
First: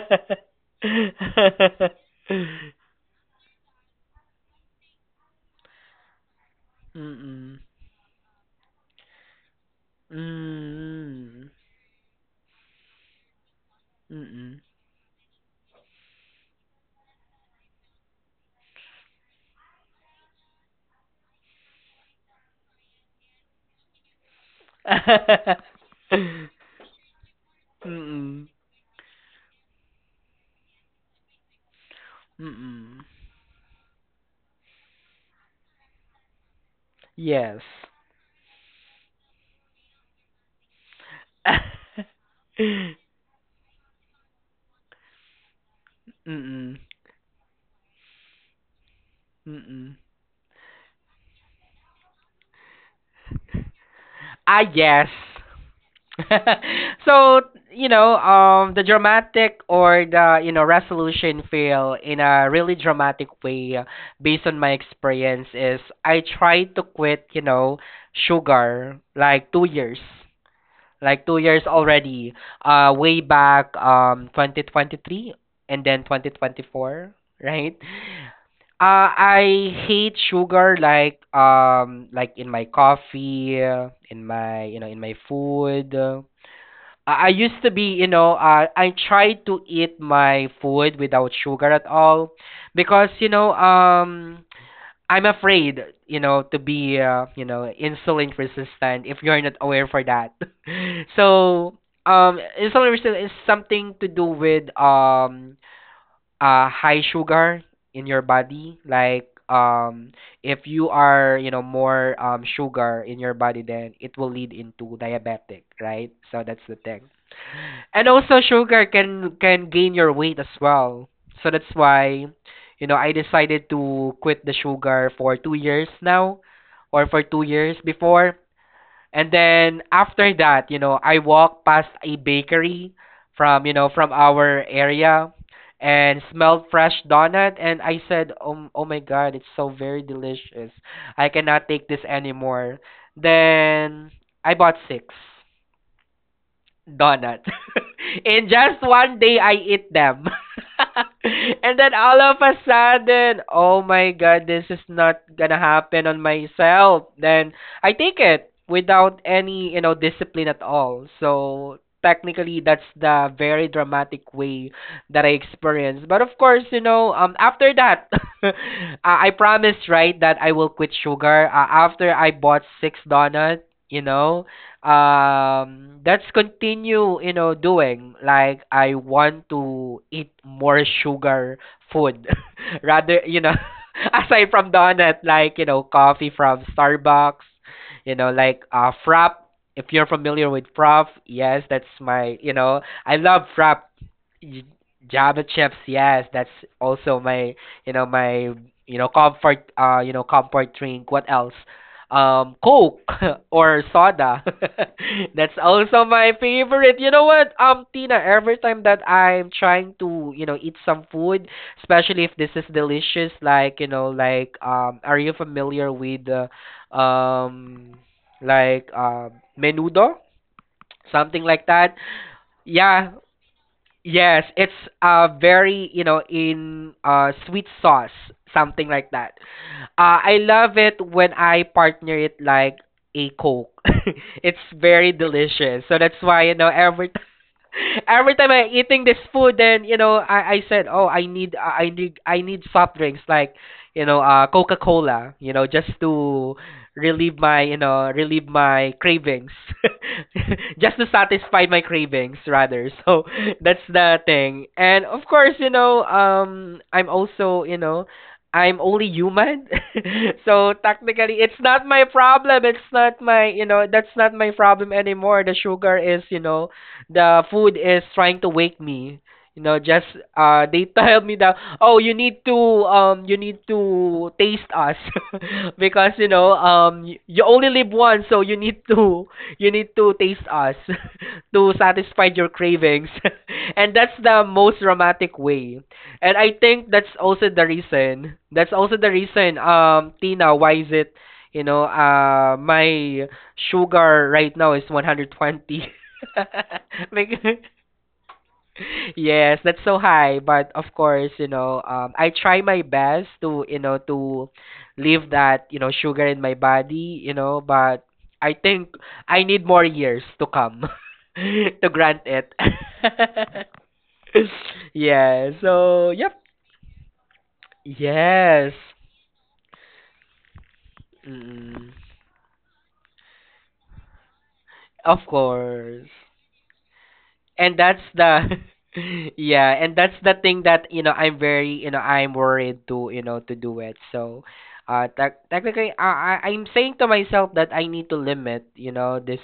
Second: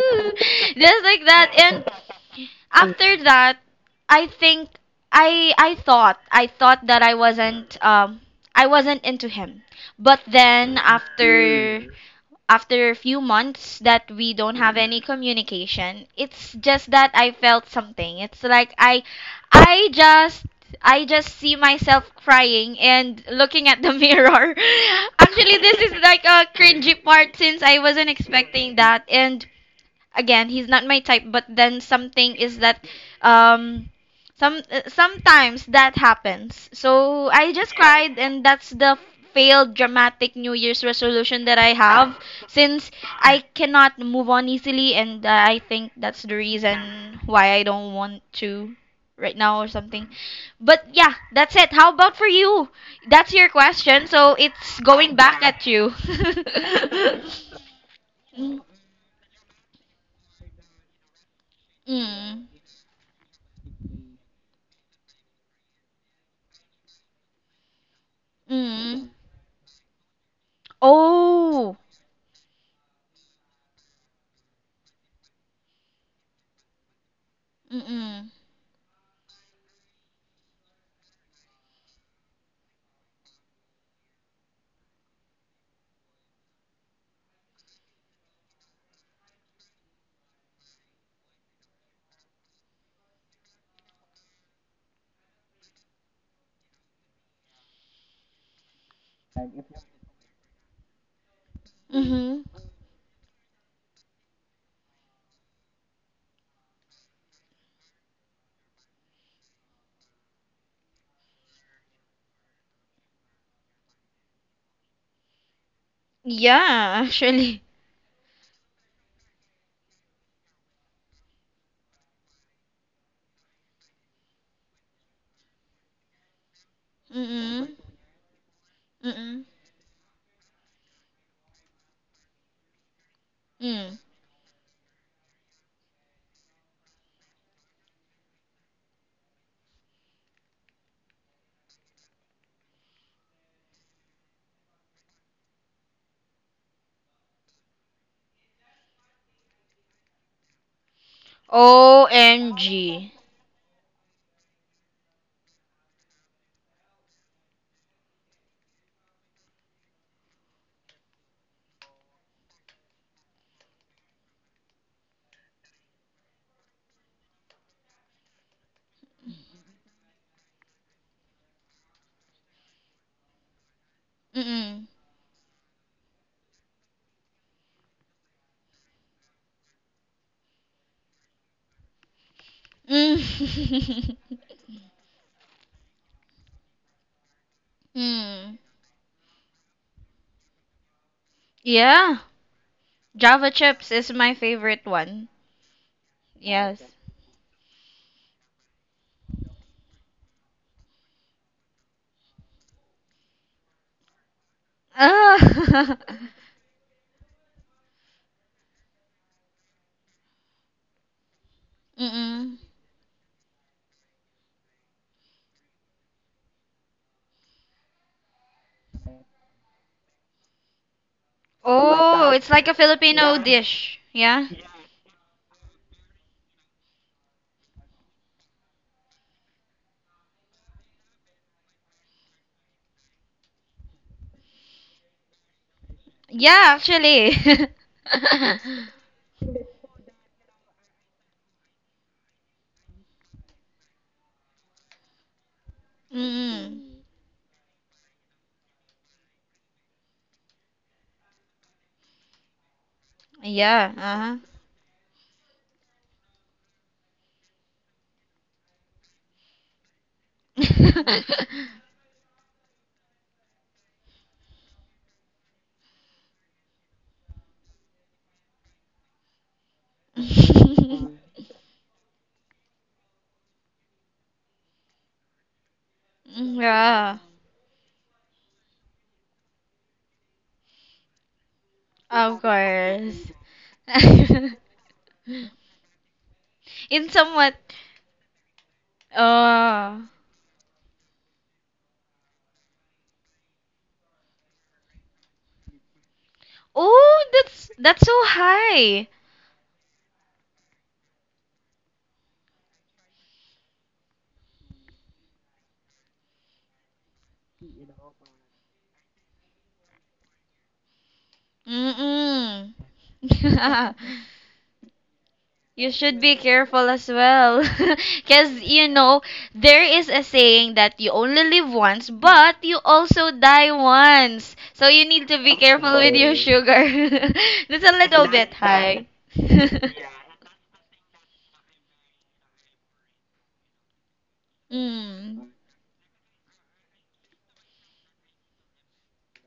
[laughs] Just like that. And after that, i think I thought that I Mm. wasn't I wasn't into him, but then after Mm. after a few months that we don't Mm. have any communication, it's just that I felt something. It's like I just I just see myself crying and looking at the [laughs] mirror. Actually, this is like a cringy part since I wasn't expecting that. And again, he's not my type, but then something is that Mm. [laughs] um some sometimes that happens, so I Yes. just cried. And that's the failed dramatic New Year's resolution that I have, [laughs] since Mm. I cannot move on easily. And I think that's the Mm. reason why I don't want to right now or Mm. something. But yeah, that's it. How about for you? That's your question, so Ah, it's yes. going back at you. [laughs] [laughs] So, Mm. The dramatic, or the resolution fail in a really dramatic way, based on my experience, is I tried to quit sugar Mm. like 2 years, like 2 years Oh. already, way back 2023, and then 2024, right. Mm-mm. I hate sugar, like in my coffee, in my in my food. I used to be, I try to eat my food without sugar at all because, I'm afraid, to be, insulin resistant if you're not aware for that. [laughs] So, Mhm. insulin resistant is something to do with, high sugar in your body. Like, if you are, more, sugar in your body, then it will lead into diabetic, right? So that's the Yeah, thing. actually. And also sugar can gain your weight as well. So that's why, I decided to quit the sugar for 2 years now, or for two Mm-mm. years before. And Mm-mm. then after that, I walked past a bakery from, Mm. from our area, and smelled fresh donut and I said, "Oh, oh my god, it's so very delicious. I cannot take this anymore." Then I bought six donut. [laughs] In just one day, I eat them. [laughs] And then all of a OMG. sudden, oh my god, this is not gonna happen on myself. Then I take it without any, discipline at all. So technically, that's the very dramatic way that I experienced. But of course, after that, [laughs] uh, I promised, right, that I will quit sugar, after I bought six donuts. You know, Mm-mm. Let's continue, doing, like, I want to eat more sugar food, [laughs] rather. Mm. [laughs] Aside from donut, like, coffee from Starbucks, [laughs] Mm. like, frap. If you're familiar with frap, yes, that's Yeah. my, I love Java frap. chips is my J- favorite one. Java chips, yes, that's Yes. also my, my, comfort, comfort drink. What else? Coke, [laughs] or soda. [laughs] That's Ah. also my [laughs] favorite. You know what? Tina, every time that I'm trying to, eat some food, especially if this Mm-mm. is delicious, like, like, are you familiar with, um like um menudo? Something like that. Oh, it's like a Yeah. Filipino dish. Yeah. Yes, it's very, in sweet sauce, something like that. I love it when I partner it like a Coke. [laughs] It's very delicious. So that's why, Yeah, every, actually. [laughs] [laughs] every time I'm eating this food, then, I said, oh, I need soft drinks, like, Coca Cola, just to Mm-mm. relieve my, relieve my cravings, [laughs] just to satisfy my cravings, rather. So [laughs] that's the Yeah. thing, and of course, I'm also, I'm only human. [laughs] So Uh-huh. technically it's not my problem. It's not my, that's not my problem anymore. The sugar is, the food is trying to wake me. You know, just, [laughs] they [laughs] tell me [laughs] that, oh, you need to, you need to taste us, [laughs] because, Mm, yeah, you only live once, so you need to [laughs] you need to taste us [laughs] to satisfy of your cravings. course. [laughs] And that's the [laughs] most dramatic way, and I think that's In also somewhat. the reason. That's also the reason, Oh. Tina, why is it, my sugar right now is 120. [laughs] Oh, Like, [laughs] that's so high. yes, that's so high. But of course, I try my best to, to leave that, sugar in my body. But I think I need more years to come [laughs] to grant it. Mm-mm. [laughs] [laughs] Yeah. You So should be yep. careful as well. [laughs] Because, Yes. you know, there is a saying that you only live Mm, once, but you also die once. So you of need to be careful with course. your sugar. [laughs] That's And a that's little bit the— high. [laughs] yeah, [laughs] and that's the thing that, I'm very, I'm worried to, to do it. So, Mm. Technically I'm saying to myself that I need to limit, this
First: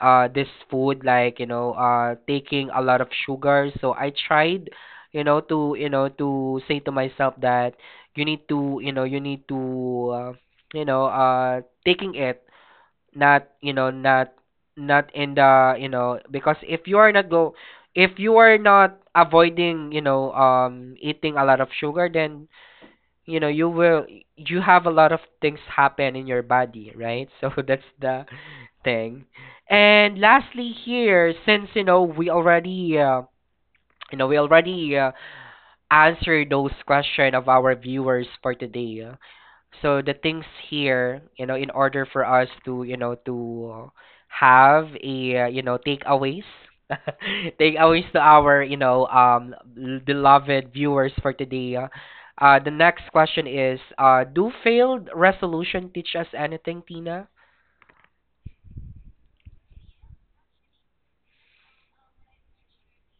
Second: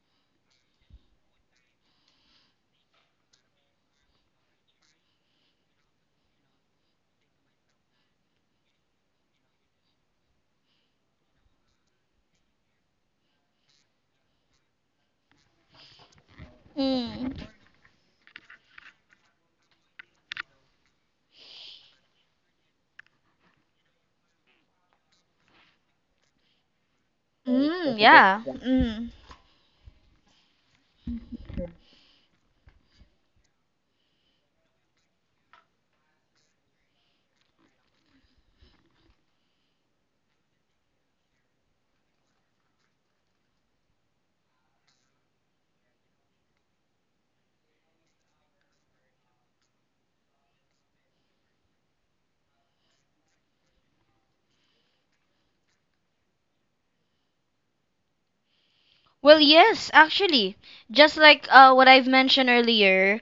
this food, like, taking a lot of sugar. So I tried, to, to say to myself that you need to, you need to taking it, not, not, not in the, because if you are not Mm. go if you are not avoiding, eating a lot of sugar, then, you will, you have a lot of things happen in your body, right. [laughs] So that's Mm, the yeah. Mm. thing. And lastly here, since, we already we already answered those question of our viewers for today, so the things here, in order for us to, to have a, takeaways, [laughs] takeaways to our, beloved viewers for today. The next question is, do failed resolution teach us anything, Tina? Well, yes, actually, just like what I've mentioned earlier,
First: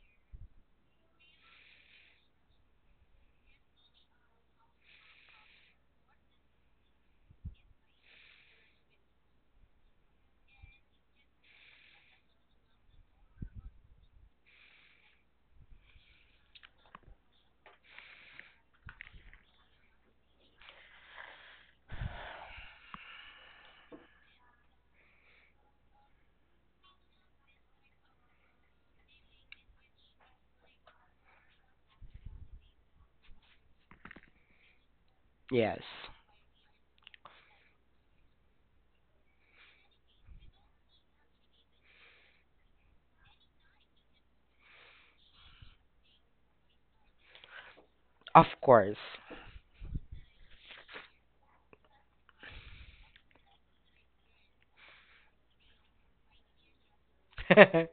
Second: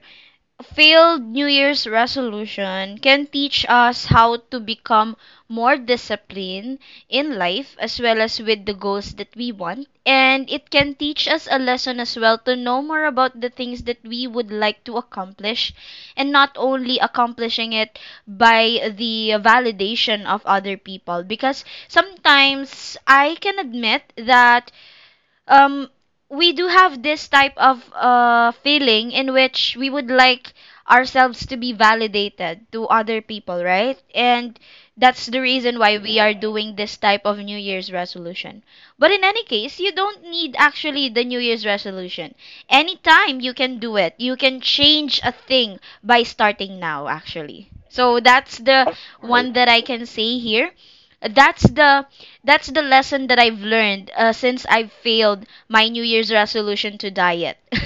failed New Year's resolution can teach us how to become more disciplined in life as well as with the goals that we want. And it can teach us a lesson as well to know more about the things that we would like to accomplish, and not only accomplishing it by the validation of other people. Because sometimes I can admit that um we do have this type of feeling in which we would like ourselves to be validated to other people, right? And that's the reason Yes, why we are doing this type of New Year's resolution. But in any case, you don't need actually the New Year's resolution. Anytime you can do it. You can change a thing by starting now actually. So of that's course. the one that I can say here. That's the that's the lesson that I've learned since I've failed my New Year's resolution to [laughs] diet. And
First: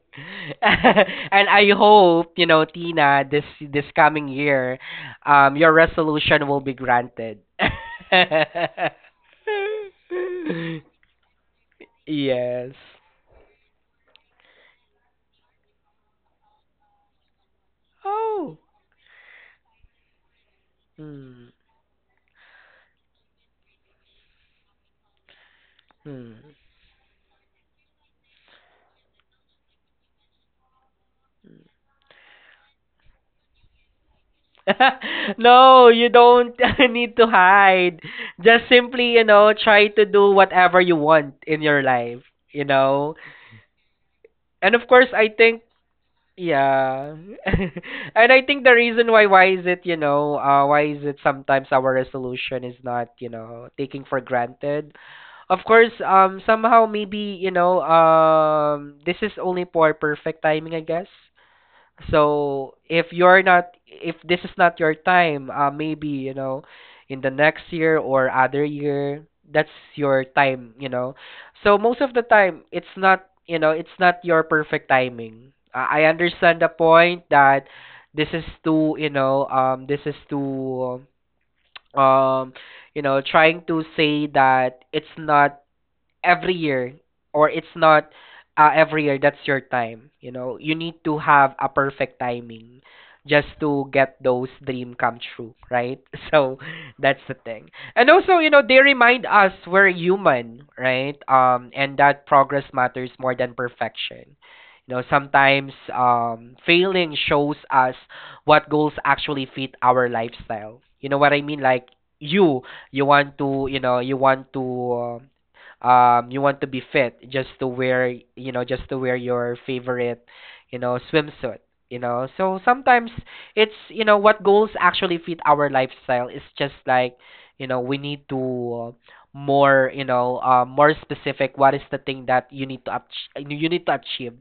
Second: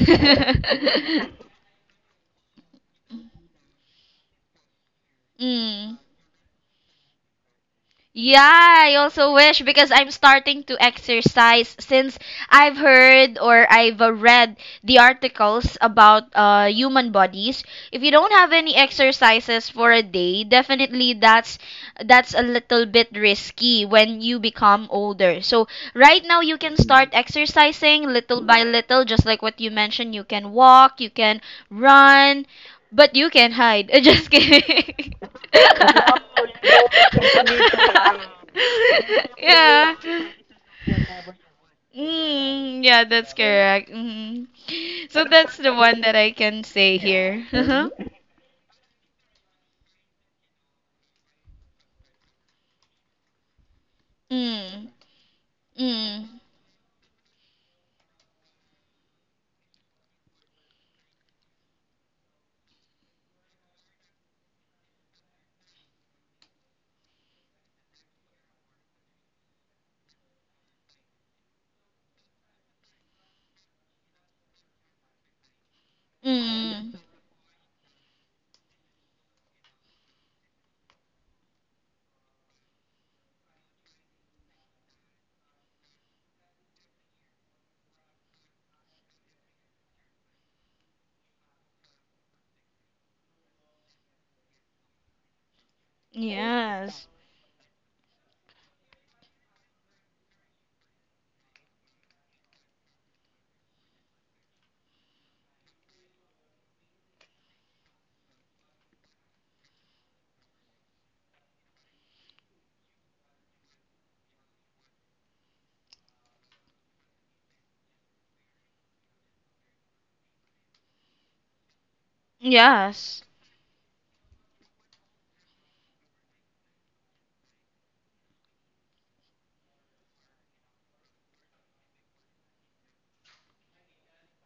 [laughs] I hope, Tina, this coming year, your Mm. resolution will be granted. [laughs] Yeah, I also wish because I'm starting to exercise since Yes. I've heard or I've read the articles about human bodies. If you don't have Oh. any exercises for a day, definitely Hmm. That's a little bit risky when you become older. So right Hmm. now you can start exercising little by little, just like what you mentioned. You can walk, you can run, but you can hide. [laughs] Just kidding. [laughs] No, you don't [laughs] need to hide. Just simply, [laughs] Yeah. try to do whatever you want in your life, you Mm, yeah, know. that's correct. Mhm. And of course, So I that's think. the one that I can say Yeah. here. Uh-huh. [laughs] And I think the reason why is it sometimes our resolution is not, taking for Mm. granted. Of course, Mm. Somehow maybe, this is only for perfect timing, I guess. So if you're not, if this is not your time, maybe, in the next year or other year, that's your time. So most of the time, it's not, it's not your perfect timing. I understand the Mm. point that this is too, this is too, um, trying to say that it's not every year, or it's not every year that's your time. You know you need to have a perfect timing just to get those dream come true, right. [laughs] So Yes. that's the thing. And also, they remind us we're human, right? And that progress matters more than perfection. Sometimes, failing shows us what goals actually fit our lifestyle. You know what I mean? Like, you you want to, you want to be fit just to wear, just to wear your favorite, swimsuit, so sometimes Yes. it's, you know, what goals actually fit our lifestyle. Is just like, we need to more, more specific, what is the thing that you need to you need to achieve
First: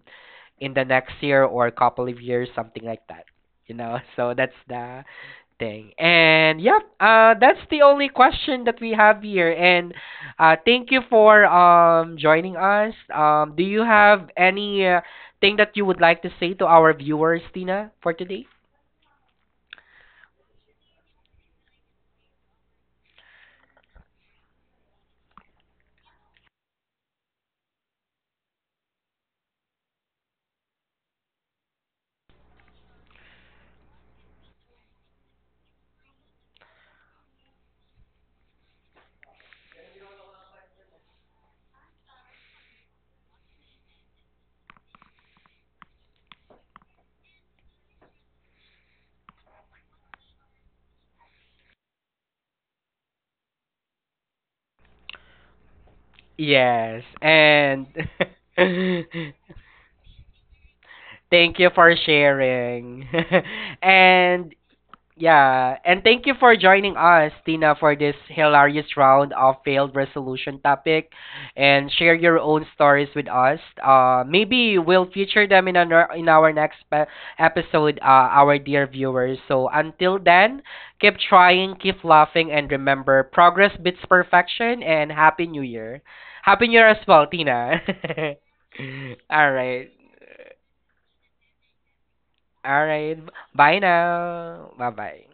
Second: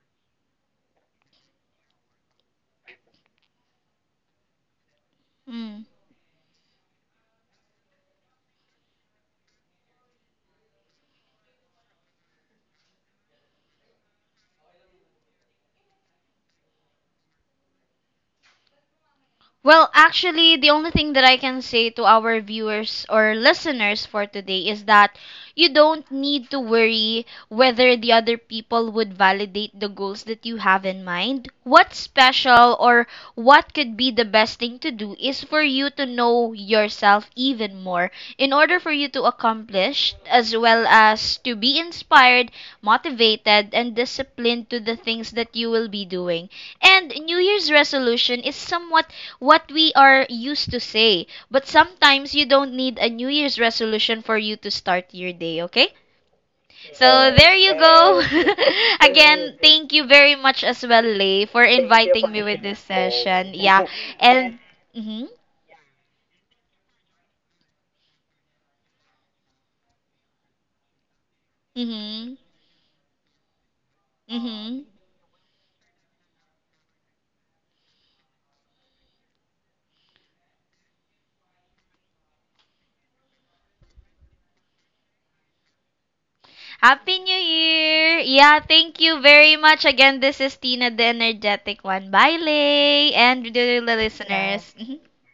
in the next year or a couple of years, something like that. You know, [laughs] so that's the Mm. thing. And yep, that's the only question that we have here. And thank you for joining us. Do you have any thing that you would like to say to our viewers, Tina, for today? Well, actually, the only thing that I can say to our viewers or listeners for today is that you don't need to worry whether the other people would validate the goals that you have in mind. What's special or what could be the best thing to do is for you to know yourself even more in order for you to accomplish, as well as to be inspired, motivated, and disciplined to the things that you will be doing. And New Year's resolution is somewhat what we are used to say. But sometimes you don't need a New Year's resolution for you to start your day, okay? Yes, So there you and go. [laughs] [laughs] thank Again, thank you very much as well, Lay, for you for inviting me with this sharing. session. Yeah. [laughs] And And mhm. yeah, and thank you for joining us, Tina, for this hilarious round of failed resolution topic, and share Mhm. your own stories with us. Maybe Mhm. we'll feature them in our next episode, our dear viewers. So until then, keep trying, keep laughing, and remember, progress beats perfection. And happy New Year as Happy well, New Tina. Year. [laughs] Yeah, thank you All very right, much again. This is Tina the energetic one. Bye, all Lay, right. and to Bye the now. listeners. Bye Mhm. bye.